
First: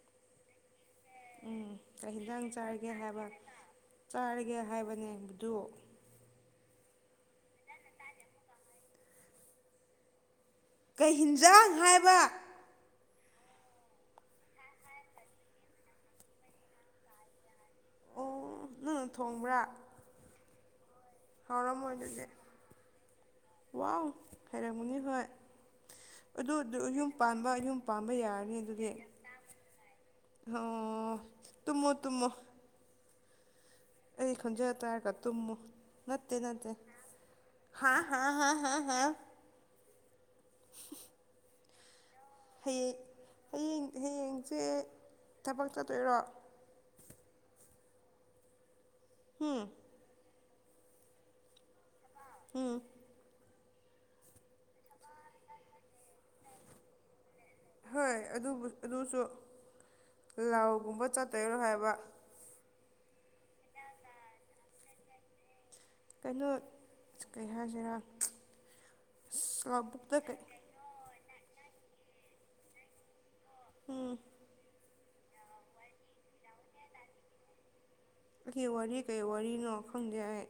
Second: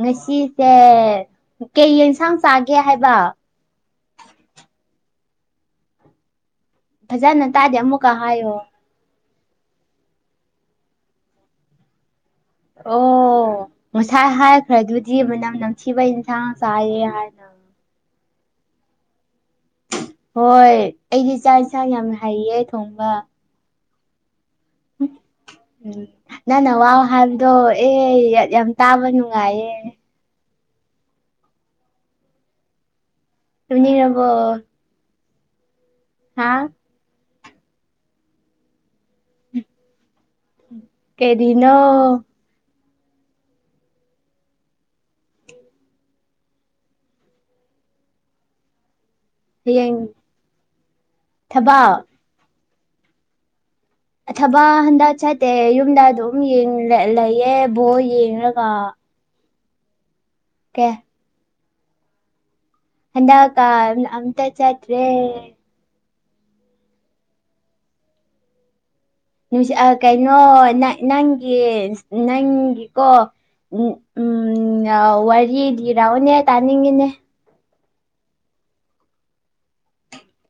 ꯉꯁꯤꯁꯦ ꯎꯝ ꯀꯩ ꯌꯦꯟꯁꯥꯡ ꯍꯤꯟꯖꯥꯡ ꯆꯥꯒꯦ ꯆꯥꯔꯒꯦ ꯍꯥꯏꯕ ꯆꯥꯔꯒꯦ ꯍꯥꯏꯕꯅꯦ ꯃꯗꯨ ꯐꯖꯅ ꯇꯥꯖꯦ ꯑꯃꯨꯛꯀ ꯍꯥꯏꯣ ꯀꯩ ꯍꯤꯟꯖꯥꯡ ꯍꯥꯏꯕ ꯑꯣ ꯉꯁꯥꯏ ꯍꯥꯏꯈ꯭ꯔꯗꯨꯗꯤ ꯃꯅꯝ ꯅꯝꯊꯤꯕ ꯌꯦꯟꯁꯥꯡ ꯆꯥꯏꯌꯦ ꯍꯥꯏꯅ [unintelligible] [inaudible] ꯎ [unintelligible] [inaudible] ꯍꯣꯏ ꯑꯩꯗꯤ ꯆꯥꯛ ꯏꯟꯁꯥꯡ ꯌꯥꯝ ꯍꯩꯌꯦ ꯊꯣꯡꯕ ꯋꯥ ꯍꯥꯏꯩꯔꯝꯃꯨꯅꯤ ꯍꯣꯏ ꯎꯝ ꯑꯗꯨ ꯅꯪꯅ ꯌꯨꯝ ꯋꯥꯍꯥꯟꯕꯗꯣ ꯄꯥꯟꯕ ꯌꯨꯝ ꯄꯥꯟꯕ ꯑꯦ ꯌꯥꯔꯅꯤ ꯌꯥꯝ ꯑꯗꯨꯗꯤ ꯇꯥꯕ ꯅꯨꯡꯉꯥꯏꯌꯦ ꯑꯣ ꯇꯃꯣ ꯇꯨꯝꯃꯣ ꯏꯅꯤꯕꯣ ꯇꯃ ꯅꯠꯇꯦ ꯅꯠꯇꯦ ꯍꯥ ꯍꯥ ꯍꯥ ꯍꯥ ꯀꯦꯗꯅꯣ ꯍꯌꯦꯡ ꯍꯌꯦꯡ ꯍꯌꯦꯡꯁꯦ ꯊꯕꯛ ꯆꯠꯇꯣꯏꯔꯣ ꯍꯨꯝ ꯍꯌꯦꯡ ꯊꯕ ꯍꯨꯝ ꯊꯕ ꯍꯟꯗ ꯆꯥꯏꯠꯇꯦ ꯌꯨꯝꯗ ꯑꯗꯨꯝ ꯂꯩ ꯑꯦ ꯣꯦ ꯍꯣꯏ ꯏ ꯑꯗꯨꯕꯨ ꯀꯥ ꯑꯗꯨꯁꯨ ꯂꯥꯎꯒꯨꯝꯕ ꯆꯠꯇꯣꯏꯔꯣ ꯍꯥꯏꯕ ꯍꯗꯑ ꯀꯥ ꯑꯝꯇ ꯆꯥꯇ꯭ꯔꯦ ꯀꯩꯅꯣ ꯀꯩ ꯍꯥꯏꯁꯤꯔꯥ ꯅꯨꯡꯁꯤꯠ ꯂꯧꯕꯨꯛꯇ ꯀꯩꯅꯣ ꯀꯩ ꯅꯪꯒꯤ ꯅꯪꯒꯤꯀꯣ ꯎꯝ ꯎꯝ ꯋꯥꯔꯤ ꯂꯤꯔꯥꯛꯑꯣꯅꯦ ꯇꯥꯅꯤꯡꯉꯤꯅꯦ ꯑꯩꯒꯤ ꯋꯥꯔꯤ ꯀꯔꯤ ꯋꯥꯔꯤꯅꯣ ꯈꯪꯗꯦ ꯑꯩ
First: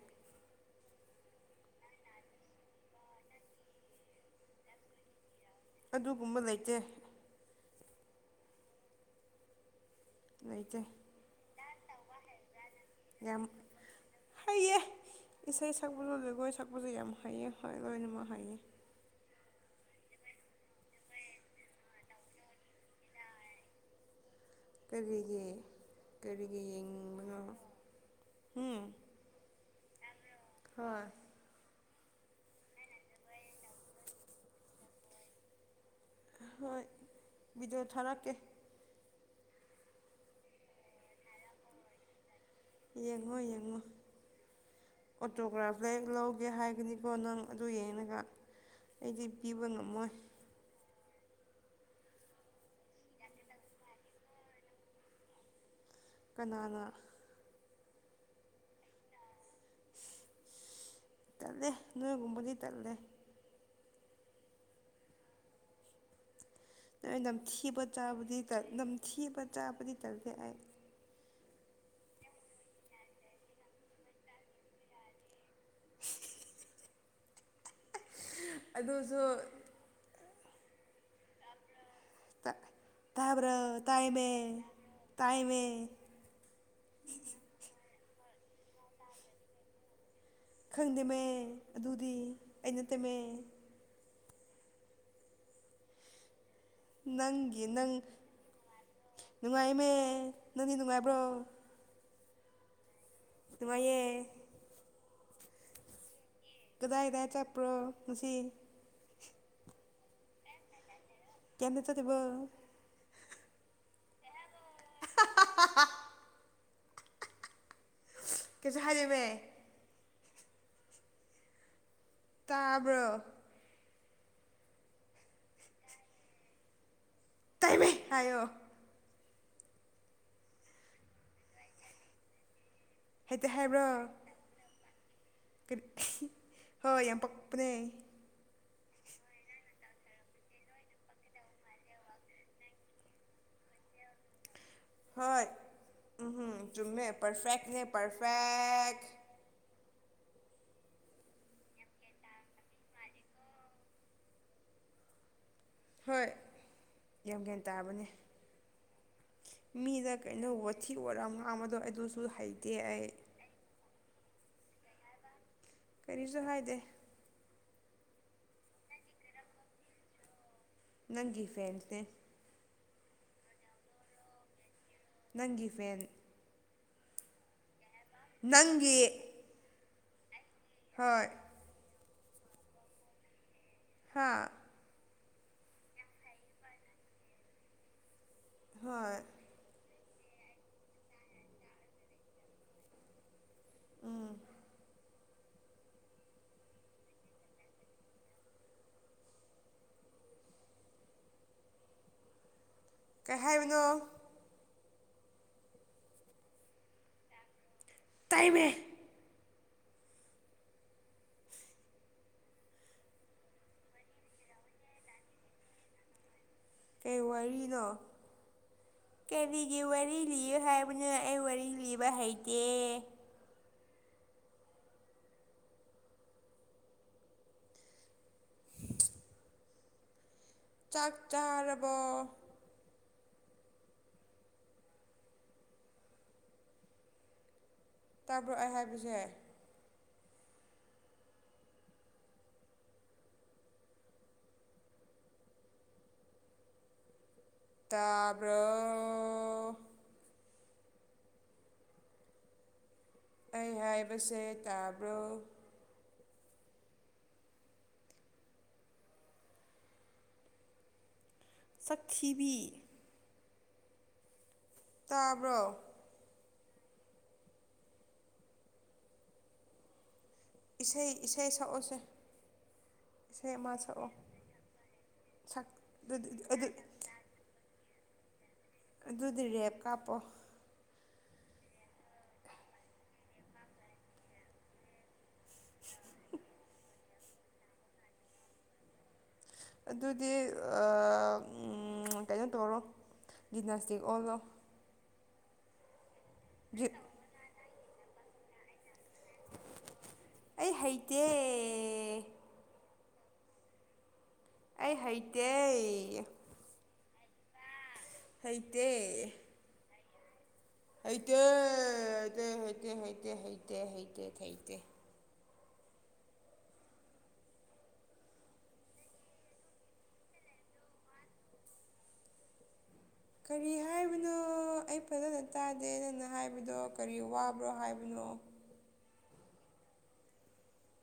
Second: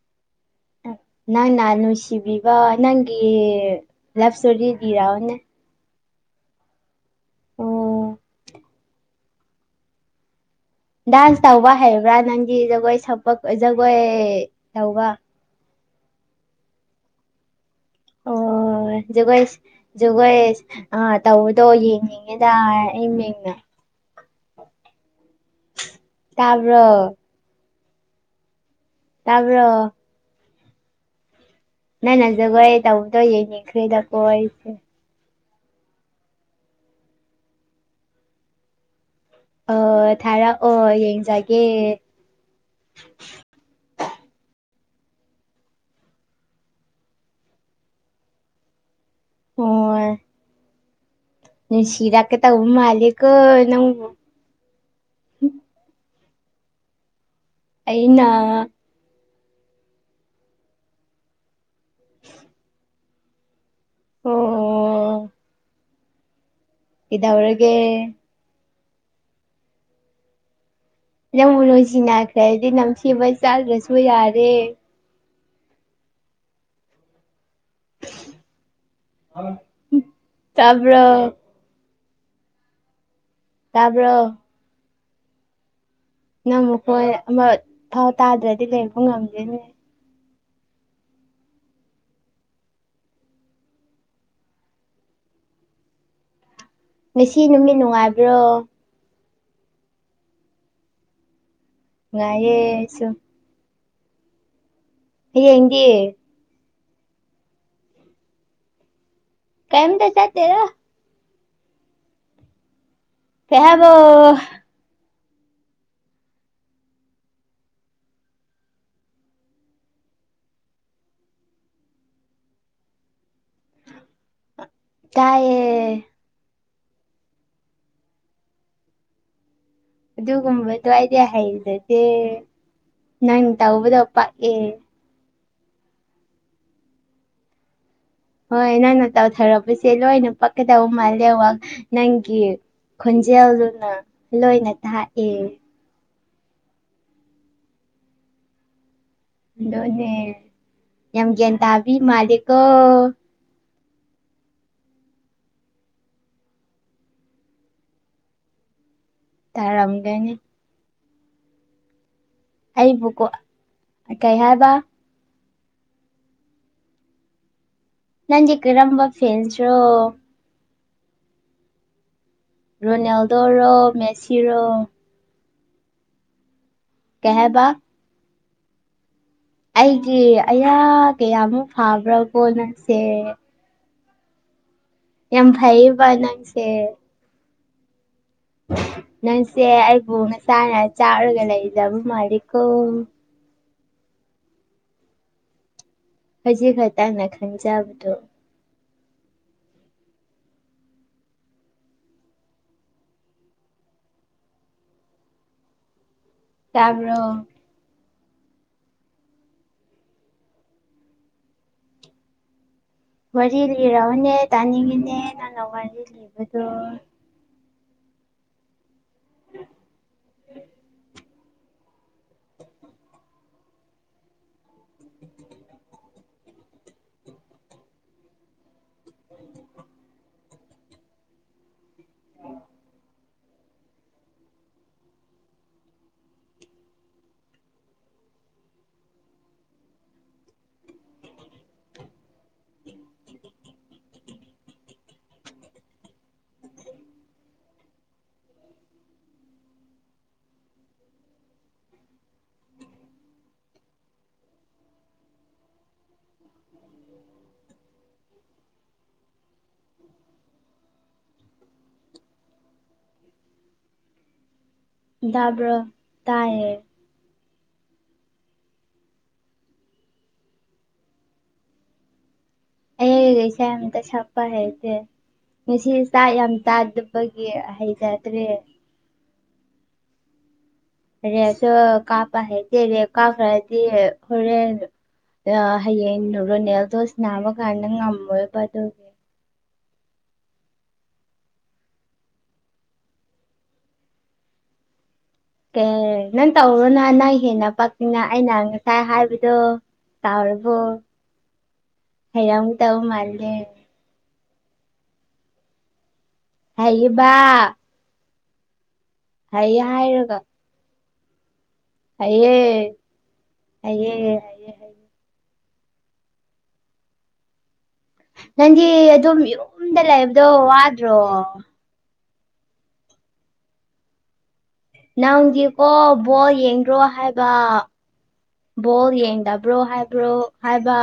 ꯅꯪ ꯅꯜꯁꯤꯕꯕ ꯅꯪꯒꯤ ꯂꯕ ꯁꯇꯣꯔꯤꯤꯔꯥꯅ ꯑꯗꯨꯒꯨꯝꯕ ꯂꯩꯇꯦ ꯑꯣ ꯂꯩꯇꯦ ꯗꯥꯟꯁ ꯇꯧꯕ ꯍꯥꯏꯕ꯭ꯔꯥ ꯅꯪꯒꯤ ꯖꯒꯣꯏ ꯁꯄ ꯌꯥꯝ ꯖꯒꯣꯏ ꯍꯩꯌꯦ ꯇꯧꯕ ꯏꯁꯩ ꯁꯛꯄꯁꯨ ꯖꯒꯣꯏ ꯁꯛꯄꯁꯨ ꯌꯥꯝ ꯍꯩꯌꯦ ꯍꯣꯏ ꯂꯣꯏꯅꯃꯛ ꯍꯥꯏꯌꯦ ꯖꯨꯒꯣꯏꯁ ꯑ ꯇꯧꯕꯗꯣ ꯌꯦꯡꯅꯤꯡꯉꯦꯗ ꯏ ꯃꯤꯡꯅ ꯀꯔꯤꯒꯤ ꯀꯔꯤꯒꯤ ꯇꯥꯕ꯭ꯔꯣ ꯌꯦꯡꯕꯅꯣ ꯎꯝ ꯇꯥꯕ꯭ꯔꯣ ꯍꯣꯏ ꯅ ꯅ ꯖꯒꯣꯏ ꯇꯧꯗꯅꯤꯈꯔꯤꯗꯀꯁꯦ ꯍꯣꯏ ꯕꯤꯗꯤꯑꯣ ꯊꯥꯔꯛꯀꯦ ꯑ ꯊꯥꯔꯛꯑꯣ ꯌꯦꯡꯖꯒꯦ ꯌꯦꯡꯉꯣ ꯌꯦꯡꯉꯣ ꯑꯣꯇꯣꯒ꯭ꯔꯥꯐ ꯂꯦꯛ ꯂꯧꯒꯦ ꯍꯥꯏꯒꯅꯤꯀꯣ ꯅꯪ ꯑꯗꯨ ꯌꯦꯡꯉꯒ ꯑꯩꯗꯤ ꯄꯤꯕ ꯉꯝꯃꯣꯏ ꯁꯤꯔ ꯀꯦ ꯇꯧꯕ ꯃꯥꯂꯤꯛꯀꯣ ꯅꯪꯕꯨ ꯀꯅꯥꯅ ꯑꯩꯅ ꯇꯂꯦ ꯅꯣꯏ ꯀꯨꯝꯕꯅꯤ ꯇꯂꯦ ꯑꯣ ꯅ ꯀꯩꯗꯧꯔꯒꯦ ꯅꯝꯊꯤꯕ ꯆꯥꯕꯨꯗꯤ ꯅꯝꯊꯤꯕ ꯆꯥꯕꯗꯤ ꯇꯜꯂꯦ ꯑꯩ ꯅꯪ ꯃꯅꯣꯖꯤ ꯅꯥꯈ꯭ꯔꯦ ꯍꯥꯏꯗꯤ ꯅꯝꯊꯕ ꯆꯥꯗ꯭ꯔꯁꯨ ꯌꯥꯔꯦ [unintelligible] ꯑꯗꯨꯁꯨ ꯇꯕꯔꯣ ꯇꯥꯕꯔꯣ ꯇꯥꯏꯃꯦ ꯇꯥꯕ꯭ꯔꯣ ꯇꯥꯏꯃꯦ ꯅꯪ ꯃꯈꯨ ꯀꯣꯏ ꯑꯃ ꯊꯥꯎ ꯇꯥꯗ꯭ꯔꯗꯤ ꯂꯩꯕ ꯉꯝꯗꯦꯅꯦ ꯈꯪꯗꯦꯃꯦ ꯑꯗꯨꯗꯤ ꯑꯩꯅ ꯇꯦꯝꯃꯦ ꯉꯁꯤ ꯅꯪꯒꯤ ꯅꯨꯃꯤꯠ ꯅꯪ ꯅꯨꯡꯉꯥꯏꯕ꯭ꯔꯣ ꯅꯨꯡꯉꯥꯏꯃꯦ ꯅꯪꯗꯤ ꯅꯨꯡꯉꯥꯏꯕ꯭ꯔꯣ ꯉꯥꯏꯌꯦꯁꯨ ꯅꯨꯡꯉꯥꯏꯌꯦ ꯍꯌꯦꯡꯗꯤ ꯀꯗꯥꯏꯗ ꯆꯞꯄ꯭ꯔꯣ ꯉꯁꯤ ꯀꯩꯝ ꯇ ꯆ ꯇꯦ ꯔ ꯀꯦꯝ ꯇ ꯆꯠꯇꯕꯣ ꯆꯥꯛꯑꯕꯣ ꯀꯩꯁꯨ ꯍꯥꯏꯔꯝꯃꯦ ꯇꯥꯕ꯭ꯔꯣ ꯇꯥꯏꯌꯦ ꯇꯥꯏꯃꯦ ꯍꯥꯏꯌꯣ ꯑꯗꯨꯒꯨꯝꯕ ꯑꯗꯨꯋꯥꯏꯗꯤ ꯍꯩꯖꯗꯦ ꯅꯪ ꯍꯩꯇ ꯍꯥꯏꯕ꯭ꯔꯣ ꯇꯧꯕꯗ ꯄꯛꯑꯦ ꯀꯔꯤ ꯍꯣꯏ ꯌꯥꯝ ꯄꯛꯄꯅꯦ ꯍꯣꯏ ꯅꯪꯅ ꯇꯧꯊꯔꯛꯄꯁꯦ ꯂꯣꯏꯅ ꯄꯛꯀꯗꯧꯕ ꯃꯥꯜꯂꯦꯕ ꯋꯥ ꯅꯪꯒꯤ ꯈꯣꯟꯖꯦꯜꯗꯨꯅ ꯂꯣꯏꯅ ꯊꯥꯛꯑꯦ ꯎꯍꯨꯝ ꯆꯨꯝꯃꯦ ꯄꯔꯐꯦꯛꯅꯦ ꯄꯔꯐꯦꯛ [unintelligible] ꯌꯥꯝ ꯒ꯭ꯌꯥꯟ ꯇꯥꯕꯤ ꯃꯥꯂꯦꯀꯣ ꯍꯣꯏ ꯌꯥꯝꯒꯌꯥꯟ ꯇꯥꯕꯅꯦ ꯃꯤꯗ ꯇꯥꯔꯝꯒꯅꯤ ꯀꯩꯅꯣ ꯋꯥꯊꯤ ꯑꯣꯔꯝꯉꯥꯡꯕꯗꯣ ꯑꯗꯨꯁꯨ ꯍꯩꯇꯦ ꯑꯩ ꯑꯩꯕꯨꯀꯣ ꯀꯩ ꯍꯥꯏꯕ ꯀꯔꯤꯁꯨ ꯍꯥꯏꯗꯦ ꯅꯟꯖꯤ ꯀ ꯔꯝꯕ ꯐꯦꯟꯁꯨꯔꯣ ꯅꯪꯒꯤ ꯐꯦꯟꯁꯅꯦ ꯔꯣꯅꯥꯜꯗꯣ ꯔꯣ ꯃꯦꯁꯤ ꯔꯣ ꯅꯪꯒꯤ ꯐꯦꯟ ꯀꯩ ꯍꯥꯏꯕ ꯅꯪꯒꯤ ꯑꯩꯒꯤ ꯑꯌꯥ ꯍꯣꯏ ꯀꯌꯥꯃ ꯐꯥꯕ꯭ꯔꯥꯕꯣ ꯅꯪꯁꯦ ꯍꯥꯥ ꯌꯥꯝ ꯐꯩꯌꯦꯕ ꯅꯪꯁꯦ ꯍꯣꯏ ꯅꯟꯁꯦ ꯑꯩ ꯕꯨ ꯅꯆ ꯆꯥꯔꯒ ꯂꯩꯁꯕ ꯃꯥꯂꯤꯀꯣ ꯎꯝ ꯈꯖꯤꯛ ꯈꯛꯇꯪꯅ ꯈꯟꯖꯕꯗꯣ ꯀꯩ ꯍꯥꯏꯕꯅꯣ ꯇꯕ꯭ꯔꯣ ꯇꯥꯏꯃꯦ ꯋꯥꯔꯤ ꯂꯤꯔꯔꯕꯅꯦ ꯇꯥꯅꯤꯡꯉꯤꯅꯦ ꯅꯪꯅ ꯋꯥꯔꯤ ꯂꯤꯕꯗꯣ ꯀꯩ ꯋꯥꯔꯤꯅꯣ ꯀꯔꯤꯒꯤ ꯋꯥꯔꯤ ꯂꯤꯌ ꯍꯥꯏꯕꯅꯦ ꯑꯩ ꯍ ꯂꯤꯕ ꯍꯩꯇꯦ [inaudible] [inaudible] ꯆꯥꯛ ꯆꯥꯔꯕ ꯇꯥꯕ꯭ꯔꯛꯑꯦ ꯍꯥꯏꯕꯁꯦ ꯇꯥꯕ꯭ꯔꯣ ꯑꯩ ꯍꯥꯏꯕꯁꯦ ꯇꯥꯕ꯭ꯔꯣ [inaudible] ꯁ꯭ꯤꯕꯤ ꯇꯥꯕ꯭ꯔꯣ ꯗꯕ꯭ꯔꯣ ꯇ ꯏꯁꯩ ꯏꯁꯩ ꯁꯛꯎꯁꯦ ꯍꯒꯩꯁꯇ ꯆꯄ ꯍꯥꯏꯦꯗꯤꯦ ꯁꯛ ꯉꯁꯤ ꯑꯗꯨ ꯆꯥꯛ ꯌꯥꯝ ꯑꯗꯨ ꯇꯥꯗꯕꯒꯤ ꯍꯩꯖꯗ꯭ꯔꯦ ꯇꯨꯗ꯭ꯔꯤꯔꯦꯞ ꯀꯥꯞꯄꯣ ꯑꯦꯆ ꯀꯥꯄ ꯍꯥꯏ ꯔꯦ ꯀꯥꯄ ꯔꯗꯤ ꯍꯔꯦꯟ ꯑ ꯍꯌꯦꯣꯅꯦꯗꯣꯁꯅꯅꯥꯕ ꯀꯅ ꯉꯃꯕꯗꯒꯦ ꯑꯗꯨꯗꯤ ꯀꯩꯅꯣ ꯇꯧꯔꯣ ꯖꯤꯝꯅꯥꯁꯇꯤꯛ ꯑꯣꯜꯂꯣ ꯀꯦ ꯅꯪ ꯇꯧꯔꯣ ꯖꯨ- ꯅꯍ ꯅ ꯍꯦꯟꯅ ꯄꯥꯛꯇꯅ ꯑꯩꯅ ꯉꯥꯏ ꯍꯥꯏꯕꯗꯣ ꯑꯩ ꯀꯥꯎꯔꯕꯣ ꯍꯩꯇꯦ ꯍꯩꯔꯡ ꯇ ꯃꯥꯜꯜꯂꯤꯦ ꯑꯗꯦ ꯑꯩ ꯍꯩꯇꯦ ꯇꯕ ꯑꯥꯏꯇ ꯍꯏꯔꯒ ꯍꯩꯇꯇ ꯍꯇ ꯍꯩꯇ ꯍꯩꯇ ꯍꯩꯌꯦ ꯍꯩꯇ ꯍꯩꯌꯦ ꯊꯩꯇ ꯍꯩ ꯅꯪꯗꯤ ꯑꯗꯨꯝ ꯌꯨꯝꯗ ꯂꯩꯕꯗꯣ ꯋꯥꯗ꯭ꯔꯣ ꯀꯔꯤ ꯍꯥꯏꯕꯅꯣ ꯑꯩ ꯐꯖꯅ ꯅꯪꯒꯤꯀꯣ ꯇꯥꯗꯦ ꯅꯪꯅ ꯕꯣꯜ ꯍꯥꯏꯕꯗꯣ ꯌꯦꯡꯗ꯭ꯔꯣ ꯀꯔꯤ ꯍꯥꯏꯕ ꯋꯥꯕ꯭ꯔꯣ ꯍꯥꯏꯕꯅꯣ ꯕꯣꯜ ꯌꯦꯡ ꯗꯕ꯭ꯔꯣ ꯍꯥꯏꯕ꯭ꯔꯣ ꯍꯥꯏꯕ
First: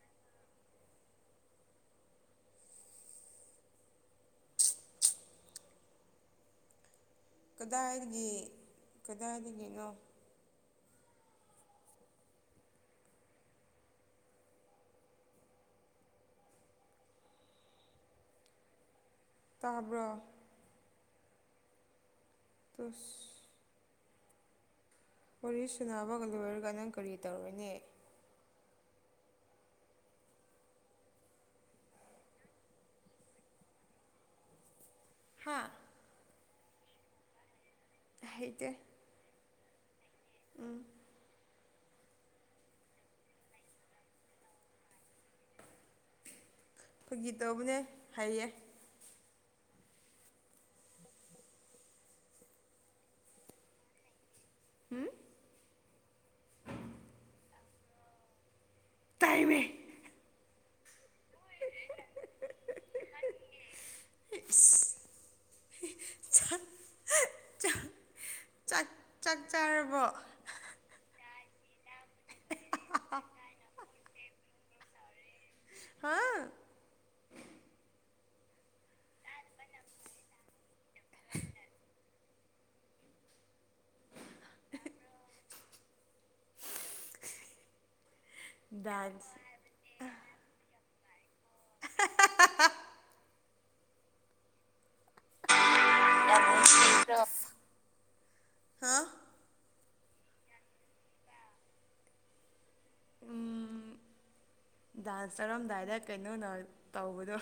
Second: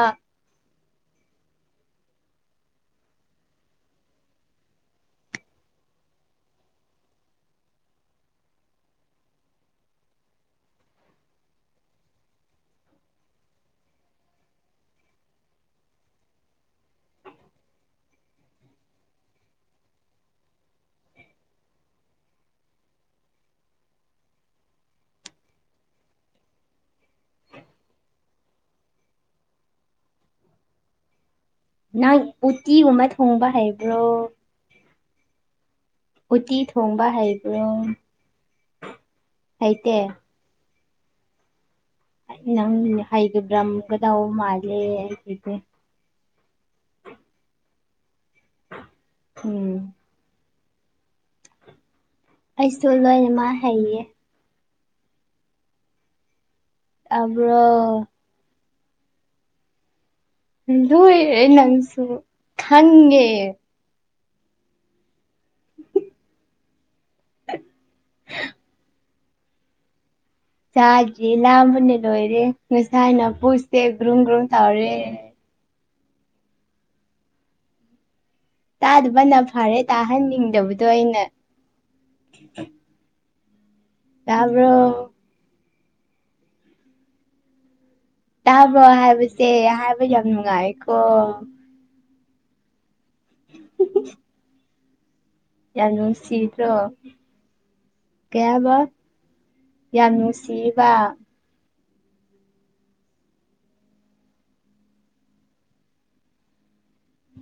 ꯀꯗꯥꯏꯗꯒꯤ ꯀꯗꯥꯏꯗꯒꯤꯅꯣ ꯇꯥꯕ꯭ꯔꯣ ꯇꯁ ꯋꯥꯔꯤ ꯁꯨꯅꯕꯒ ꯂꯣꯏꯔꯒ ꯅꯪ ꯀꯔꯤ ꯇꯧꯔꯣꯏꯅꯦ ꯅꯪ ꯎꯇꯤꯒꯨꯝꯕ ꯊꯣꯡꯕ ꯍꯩꯕ꯭ꯔꯣ ꯍꯥ ꯎꯇꯤ ꯊꯣꯡꯕ ꯍꯩꯕ꯭ꯔꯣ ꯍꯩꯇꯦ ꯑꯥꯏꯇ ꯅꯪ ꯍꯒ ꯭ꯔꯃꯒꯗ ꯃꯥꯂꯦ ꯍꯥꯏꯦ ꯐꯈꯣꯏꯒꯤ ꯇꯧꯕꯅꯦ ꯍꯥꯏꯌꯦ ꯎꯝ ꯑꯩꯁꯨ ꯂꯣꯏꯅꯃꯛ ꯍꯩꯌꯦ ꯑꯝ ꯑꯕ꯭ꯔꯣ ꯇꯥꯏꯃꯦ ꯂꯦ ꯅꯪꯁꯨ ꯍꯪꯦ [inaudible] ꯆꯥꯛ ꯆꯥꯛ ꯆꯥꯛ ꯆꯥꯛ ꯆꯥꯔꯕꯣ ꯆꯥꯁꯤꯦ ꯂꯥꯕꯅ ꯂꯣꯏꯔꯦ ꯉꯁꯥꯏꯅ ꯄꯨꯁꯦ ꯒ꯭ꯔꯨꯝ ꯒ꯭ꯔꯨꯝ ꯇꯧꯔꯦ ꯍꯥꯥ ꯇꯥꯗꯕꯅ ꯐꯔꯦ ꯇꯥꯍꯟꯅꯤꯡꯗꯕꯗꯣ ꯑꯩꯅ ꯌꯥꯕ꯭ꯔꯣ ꯇꯥꯕ꯭ꯔꯣ ꯗꯥꯟꯁ ꯍꯥꯏꯕꯁꯦ ꯍꯥꯏꯕ ꯌꯥꯝ ꯅꯨꯡꯉꯥꯏꯀꯣ [inaudible] [inaudible] ꯌꯥꯝꯅꯁꯤꯇ꯭ꯔꯣ ꯀꯌꯥꯕ ꯍꯥ ꯌꯥꯝ ꯅꯨꯡꯁꯤꯕ ꯎꯝ ꯗꯥꯟꯁ ꯇꯥꯔꯝꯗꯥꯏꯗ ꯀꯩꯅꯣꯅ ꯇꯧꯕꯗꯣ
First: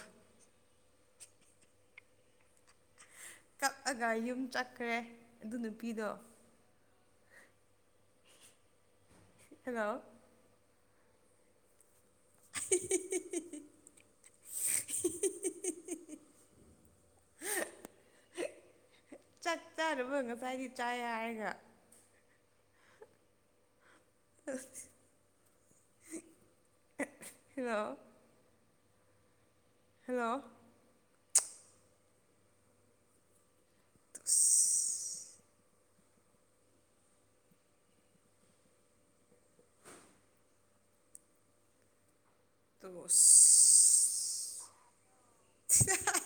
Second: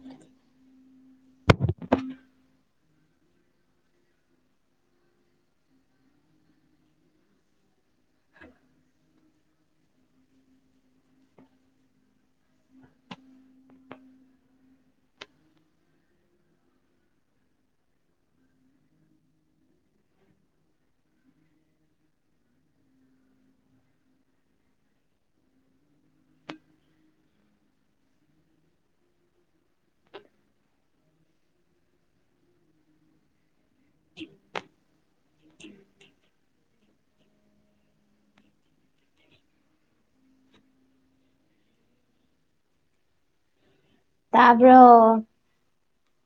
ꯀꯛꯑꯒ ꯌꯨꯝ ꯆꯠꯈ꯭ꯔꯦ ꯑꯗꯨ ꯅꯨꯄꯤꯗꯣ ꯍꯜꯂꯣ [inaudible] ꯍ ꯆꯥꯛ ꯆꯥꯔꯨꯕ ꯉꯁꯥꯏꯗꯤ ꯆꯥꯏ ꯍꯥꯏꯔꯒ ꯍꯂꯣ ꯍꯜꯂꯣ [inaudible] ꯇ ꯇꯕꯔ ꯆ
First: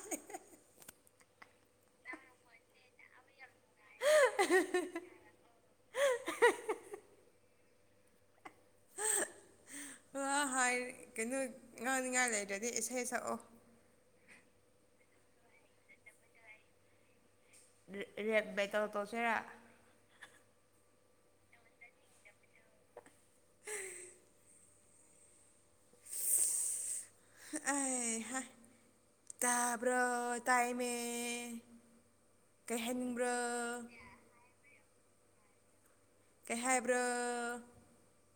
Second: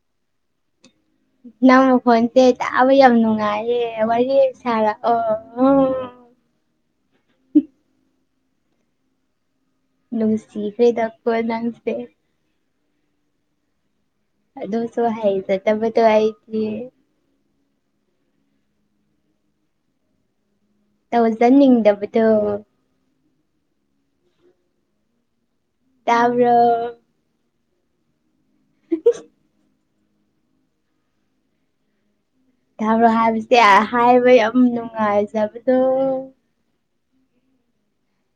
ꯅꯃꯒ ꯐꯇꯦ ꯌꯥ ꯌꯕꯅꯅꯨꯡꯥꯏ ꯋꯥꯔꯤ ꯁꯔ ꯑꯣ ꯋꯥ ꯂꯨꯁꯤ ꯍꯥꯏ ꯀ꯭ꯔꯦꯗꯈꯣ ꯅꯪꯁꯦ ꯊꯦ ꯁꯛꯑꯣ ꯑꯗꯨ ꯑꯗꯨꯣꯁꯨꯣ ꯍꯥꯏ ꯆ ꯇ ꯃꯗꯨ ꯍꯥꯏꯏ ꯔꯦꯕꯩꯇꯂ ꯇꯣꯁꯤꯔꯥ ꯇꯧꯖꯟꯅꯤꯡ ꯗꯕꯗꯨ ꯌꯥꯕ ꯑ ꯍ ꯇꯥꯕ꯭ꯔꯣ ꯇꯥꯏꯃꯦ ꯀꯩ ꯊꯔꯣ ꯍꯥꯏꯅꯤꯡꯕ꯭ꯔꯥ ꯍꯥꯏꯕꯁꯦ ꯍꯥꯏꯕ ꯌꯥꯝ ꯅꯨꯡꯉꯥꯏꯖꯕꯗꯣ ꯀꯩ ꯍꯥꯏꯕ꯭ꯔꯥ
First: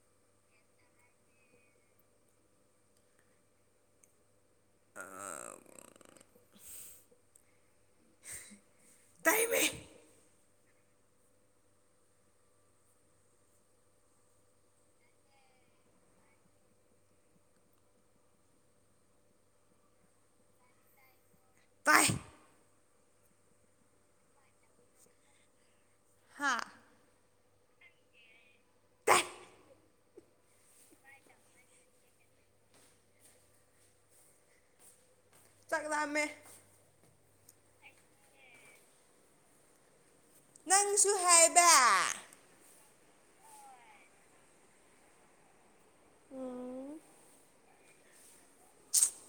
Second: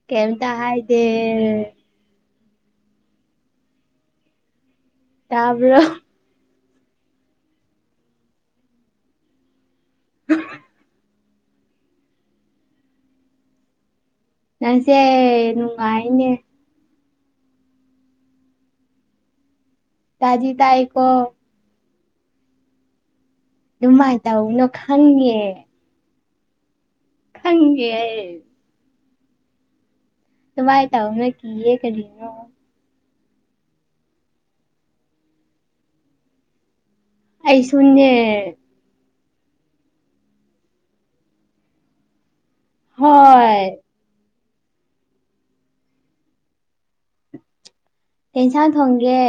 ꯀꯝ ꯇ ꯍꯥꯏꯗꯤ ꯇꯕꯔ ꯇꯥꯏꯕ ꯎ ꯅꯁꯦ ꯅꯨ ꯉꯏꯅꯦꯦ ꯇꯥꯖꯤ ꯇ ꯑꯀꯣ ꯏ ꯑꯗꯨꯅꯨꯡꯃꯥꯏ ꯇ ꯎꯅ ꯈꯪꯦ ꯍꯥ ꯈꯪꯤ ꯇꯃꯥꯏ ꯇꯅ ꯀ ꯌꯦ ꯀꯔꯤꯅ ꯆꯥꯛꯂꯝꯝꯃꯦ ꯑꯩꯁꯨ ꯅꯪꯁꯨ ꯍꯥꯏꯕ ꯍꯣꯏ ꯎꯝ ꯇꯦꯟꯁꯥꯡ ꯊꯣꯡꯒꯦ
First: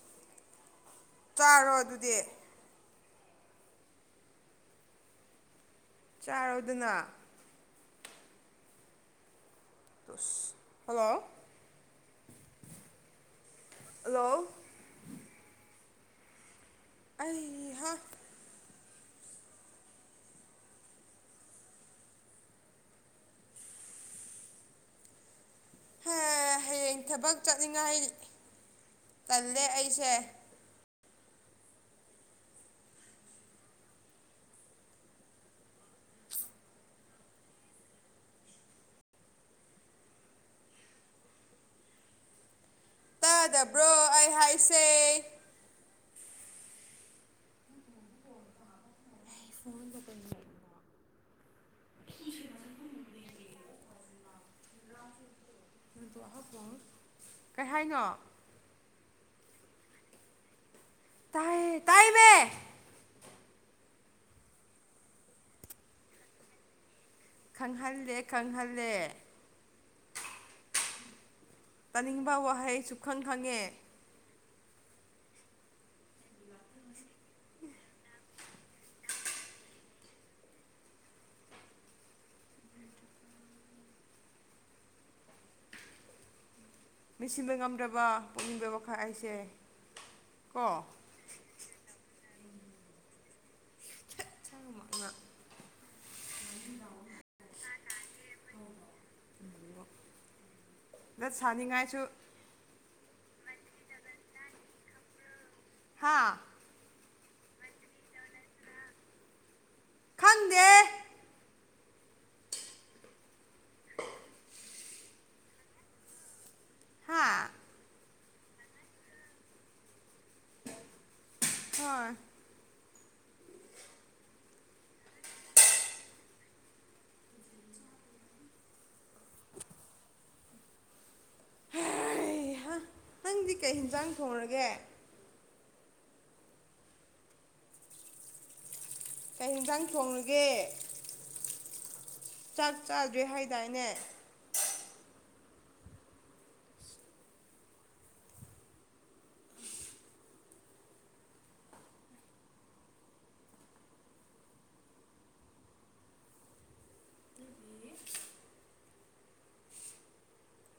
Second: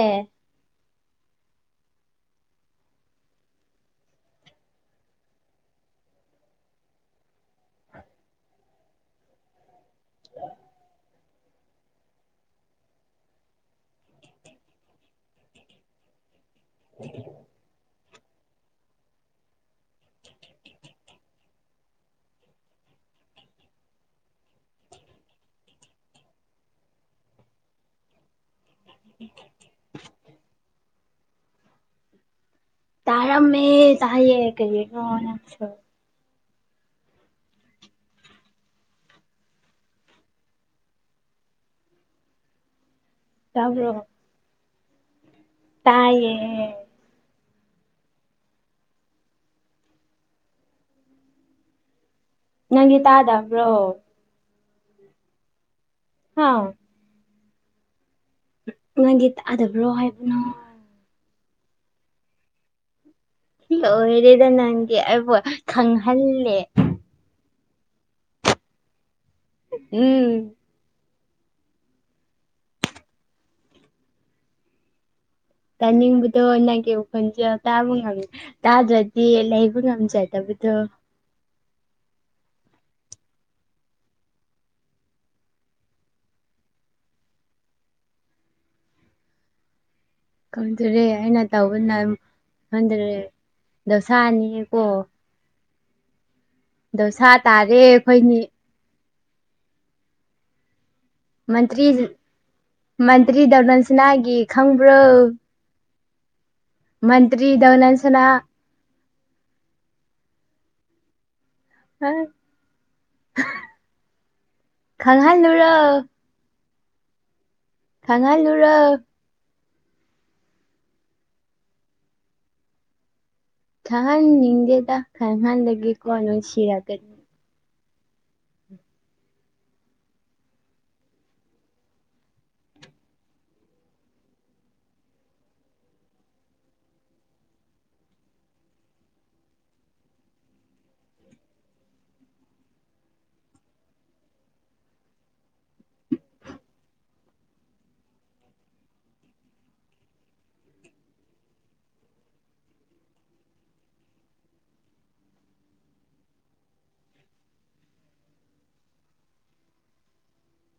ꯆꯥꯔꯣ ꯑꯗꯨꯗꯤ ꯆꯥꯔꯣꯏꯗꯅ ꯍꯜꯂꯣ ꯍꯂꯣ ꯑꯍꯥ ꯍ ꯍꯌꯦꯡ ꯊꯕꯛ ꯆꯠꯅꯤꯡꯉꯥꯏ ꯆꯜꯂꯦ ꯑꯩꯁꯦ ꯇꯔꯥ ꯃ ꯇ ꯀꯩ ꯀ ꯇꯕ꯭ꯔꯣ ꯥꯁꯦ ꯇꯥꯏꯌꯦ ꯐꯣꯟꯗ ꯀ ꯅꯪꯒꯤ ꯇꯥꯗꯕ꯭ꯔꯣ ꯍꯥ ꯄ ꯀꯩ ꯍꯥꯏꯅꯣ ꯅꯪꯒꯤ ꯇꯛꯑꯗꯕ꯭ꯔꯣ ꯍꯥꯏꯕꯅꯣ ꯇꯥꯏ ꯇꯥꯏ ꯃ ꯑꯣꯏꯔꯦꯗ ꯅꯪꯒꯤ ꯑꯩꯕꯨ ꯈꯪꯍꯜꯂꯦ ꯈꯪꯍꯜꯂꯦ ꯈꯪꯍꯜꯂꯦ ꯎꯝ ꯇꯥꯅꯤꯡꯕ ꯋꯥꯍꯩ ꯁꯨꯈꯪ ꯈꯪꯉꯦ ꯇꯥꯅꯤꯡꯕꯗꯣ ꯅꯪꯒꯤ ꯎꯈꯨꯜꯁ ꯇꯥꯕ ꯉꯝꯃꯦ ꯇꯥꯗ꯭ꯔꯗꯤ ꯂꯩꯕ ꯉꯝꯖꯗꯕ ꯑꯗꯨꯗ ꯃꯁꯤꯕ ꯉꯝꯗ꯭ꯔꯕ ꯄꯨꯛꯅꯤꯡꯕ ꯋꯥꯈꯛ ꯑꯩꯁꯦ ꯀꯣ ꯀꯗꯔꯦ ꯑꯩꯅ ꯇꯧꯕꯅ ꯈꯟꯊꯔꯦ ꯗꯣꯁꯥꯅꯤꯀꯣ ꯆꯥꯡꯃꯛꯅ ꯑꯗꯧꯁ ꯇꯥꯔꯦ ꯑꯩꯈꯣꯏꯅꯤ ꯗ ꯁꯅꯤ ꯃꯟꯇ꯭ꯔꯤ ꯉꯒꯥꯥꯏꯆꯣ ꯃꯟꯇ꯭ꯔꯤ ꯗꯔꯅꯜꯁꯤꯅꯥꯒꯤ ꯈꯪꯕ꯭ꯔꯣ ꯍꯥꯥ ꯃꯟꯇ꯭ꯔꯤ ꯗꯅꯥꯟꯁꯤꯅꯥ ꯈꯪꯗꯦ ꯍ ꯈꯪꯍꯜꯂꯨꯔ ꯍꯥꯥ ꯊꯉꯥꯏꯂꯨꯔꯛ ꯍꯣꯏ ꯊꯍꯥꯟ ꯅꯤꯡꯗꯦꯗ ꯈꯔꯍꯥꯟ ꯂꯩꯗꯒꯤꯦ ꯀꯣꯅ ꯑꯣꯏ ꯁꯤꯔꯒ ꯅꯪꯗꯤ ꯀꯩ ꯌꯦꯟꯁꯥꯡ ꯊꯣꯡꯔꯒꯦ ꯀꯩ ꯌꯦꯟꯁꯥꯡ ꯊꯣꯡꯉꯒꯦ ꯆꯥꯛ ꯆꯥꯗ꯭ꯔꯦ ꯍꯥꯏꯗꯥꯏꯅꯦ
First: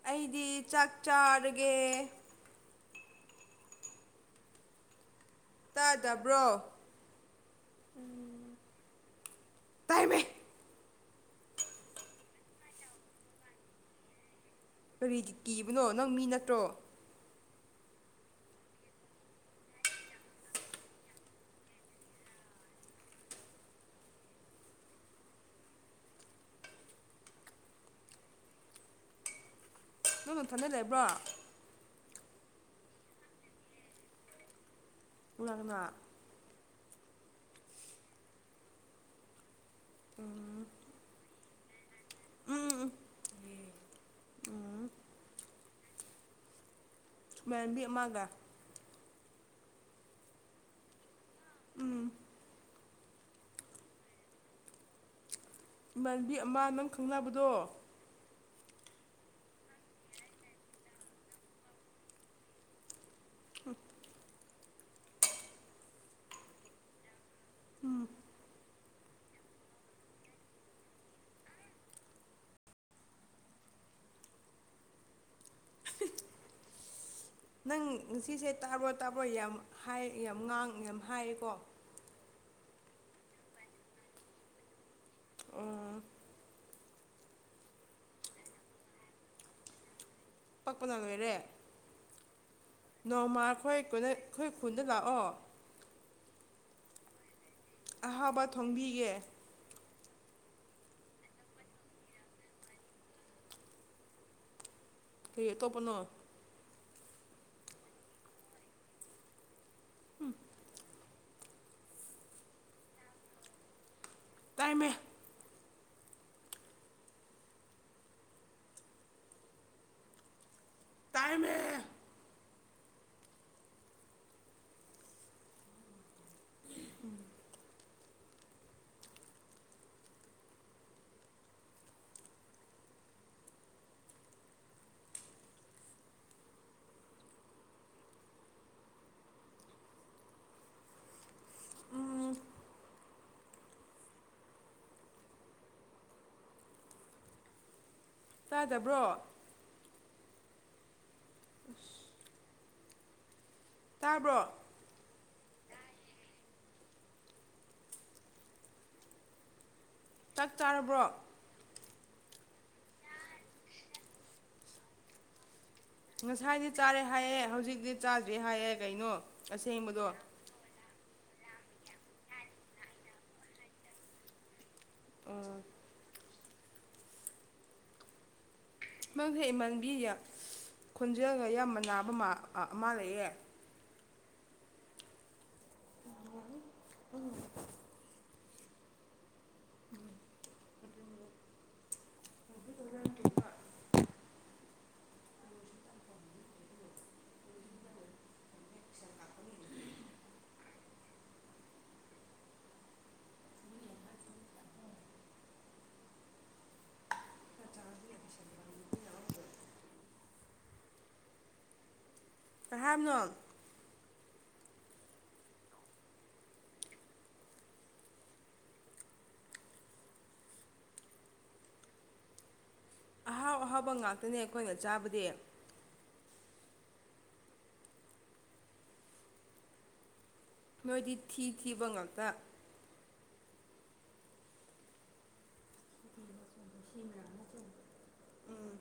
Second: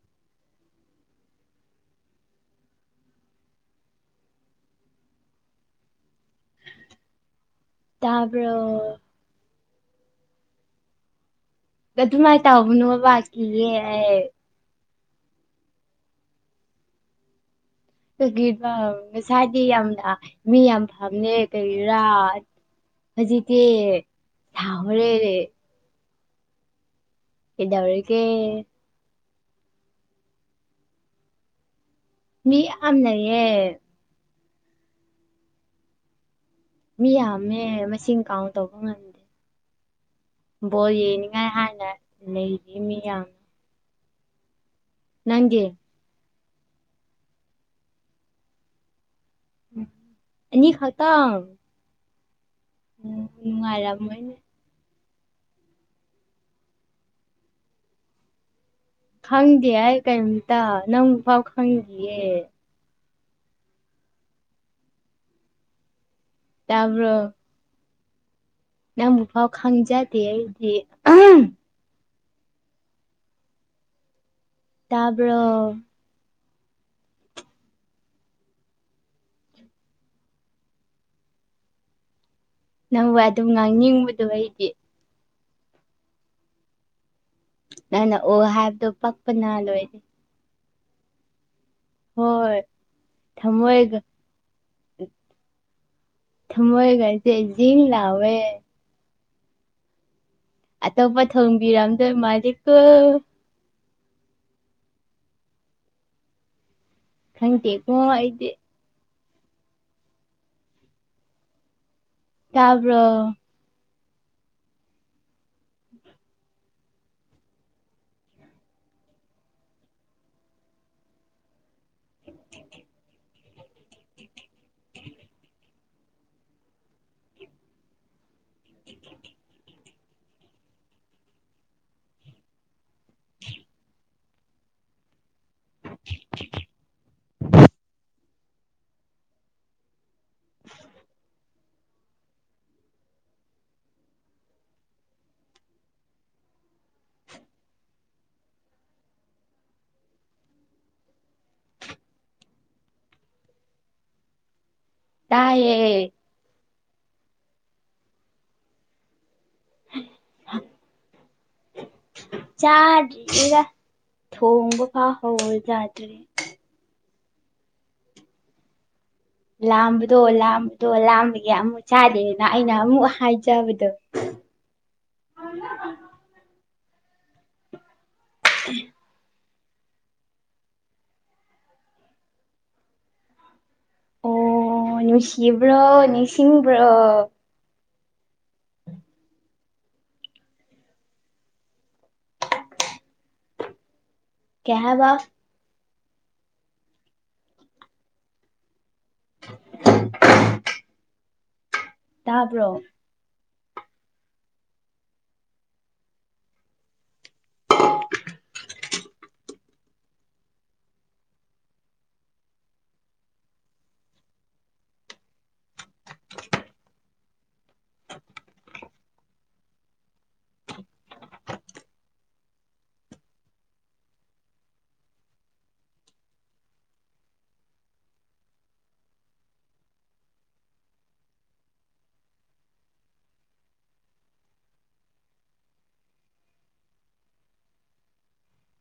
ꯑꯩꯗꯤ ꯆꯥꯛ ꯆꯥꯔꯒꯦ ꯇꯥꯗꯕ꯭ꯔꯣ ꯇꯄꯔ ꯇꯥꯏꯃꯦ ꯑꯗꯨꯃꯥꯏꯅ ꯇꯥꯧꯕꯅꯣ ꯕꯕꯥ ꯀꯤꯌꯦꯦ ꯍꯥꯏ ꯀꯔꯤꯗꯤ ꯀꯤꯕꯅꯣ ꯅꯪ ꯃꯤ ꯅꯠꯇ꯭ꯔꯣ ꯀ ꯉꯁꯥꯏꯗꯤ ꯌꯥꯝꯅ ꯃꯤ ꯌꯥꯝ ꯐꯝꯃꯦ ꯀ ꯔꯥꯠ ꯍꯧꯖꯤꯗꯤ ꯁꯍꯔꯦꯦ ꯏꯗꯧꯒ ꯅꯪꯅꯊꯟꯗ ꯂꯩꯕ꯭ꯔꯣ ꯃꯤ ꯑꯅꯌꯦ ꯎꯂꯅ ꯃꯤ ꯌꯥꯝꯃꯦ ꯃꯁꯤꯡ ꯀꯥꯎꯟ ꯇꯧꯕ ꯉꯝꯗꯦ ꯣ ꯌꯦꯅꯤ ꯍꯥꯏ ꯍꯅ ꯎꯝ ꯎꯝ ꯂꯩꯗꯤꯃꯤ ꯌꯥ ꯎꯝ ꯅꯪꯒꯤꯦ ꯃꯕꯤꯃꯒꯥ ꯅꯤ ꯈꯇꯝ ꯎꯝ ꯎꯝ ꯑꯔꯝ ꯑꯣꯏꯣꯏꯅꯦ ꯏꯃꯥꯟꯕꯤ ꯑꯃ ꯅꯪ ꯈꯪꯅꯕꯗꯣ ꯈꯪꯗꯦ ꯍꯥꯏ ꯀꯔꯤꯝꯇ ꯅꯪ ꯐꯥꯎ ꯈꯪꯈꯤꯌꯦ ꯑ ꯇꯕ꯭ꯔꯣ ꯅꯪꯕꯨꯐꯥꯎ ꯈꯪꯖꯗꯦꯗꯤ ꯇꯥꯔꯕ ꯅꯪ ꯁꯤꯁꯦ ꯇꯥꯔꯣ ꯇꯥꯕ꯭ꯔꯣ ꯌꯥꯝ ꯍꯥꯏ ꯌꯥꯝ ꯉꯥꯡ ꯌꯥꯝ ꯍꯥꯏꯌꯦꯀꯣ [inaudible] ꯅꯧꯕ ꯑꯗꯨꯝ ꯉꯥꯡꯅꯤꯡꯕꯗꯣ ꯑꯩꯗꯤ ꯑꯣ ꯅꯪ ꯅ ꯑꯣ ꯍꯥꯏꯕꯗꯣ ꯄꯛꯄꯅ ꯂꯣꯏꯔꯦ ꯄꯛꯄꯅ ꯂꯣꯏꯔꯦ ꯍꯣꯏ ꯅꯣꯡꯃꯈꯣꯏ ꯊꯃꯣꯏꯒ ꯀꯈ ꯈꯨꯟꯗ ꯂꯥꯛꯑꯣ ꯊꯝꯕꯣꯏꯒꯥꯏꯦꯦ ꯑꯍꯥꯎꯕ ꯊꯣꯡꯕꯤꯒꯦ ꯑꯇꯣꯞꯄ ꯊꯣꯡꯕꯤꯔꯝꯗꯣꯏ ꯃꯥꯖꯤꯀ ꯍ ꯇꯣꯄꯅꯣ ꯈꯪꯇꯦ ꯀꯣꯥꯏꯗꯦ ꯎꯝ ꯇꯕꯣ ꯇꯃꯦꯃꯦ ꯇꯥꯏꯃꯦ ꯊ [inaudible] ꯎꯝ ꯇꯥꯗꯕ꯭ꯔꯣ ꯇꯥꯕ꯭ꯔꯣ ꯌꯥꯌꯦꯦ ꯇꯛ ꯇꯥꯔꯕ꯭ꯔꯣ ꯆꯥꯗ꯭ꯔꯤꯒ ꯊꯣꯡꯕ ꯐꯥꯎꯍꯋ ꯉꯁꯥꯏꯗꯤ ꯆꯥꯔꯦ ꯍꯥꯏꯑꯦ ꯍꯧꯖꯤꯛꯇꯤ ꯆꯥꯗ꯭ꯔꯤ ꯍꯥꯏꯑꯦ ꯀꯩꯅꯣ ꯑꯁꯦꯡꯕꯗꯣ ꯂꯝꯕꯗꯣ ꯂ ꯑꯣ ꯂꯥꯝꯕꯒꯤ ꯑꯃꯨꯛ ꯆꯥꯗꯦꯅ ꯑꯩꯅ ꯑꯃꯨꯛ ꯍꯥꯏꯖꯕꯗꯣ ꯍ ꯑꯣ ꯎ ꯑꯗꯨ ꯍꯦꯛꯃꯥꯟꯕꯤ ꯈꯣꯟꯖꯦꯜꯒ ꯌꯥꯝꯅ ꯅꯥꯕ ꯑꯃ ꯂꯩꯑꯦ ꯑꯣ ꯅꯨꯡꯁꯤꯕ꯭ꯔꯣ ꯅꯤꯡꯁꯤꯡꯁꯤꯡꯕ꯭ꯔꯣ ꯀꯌꯥꯦꯕ [inaudible] ꯇꯥꯔꯕ꯭ꯔꯣ ꯀꯍꯥꯝ ꯅꯣ ꯑꯍꯥꯎ ꯑꯍꯥꯎꯕ ꯉꯥꯛꯇꯅꯦ ꯑꯩꯈꯣꯏꯅ ꯆꯥꯕꯗꯤ ꯅꯣꯏꯗꯤ ꯊꯤ ꯊꯤꯕꯉꯜꯇ ꯎꯝ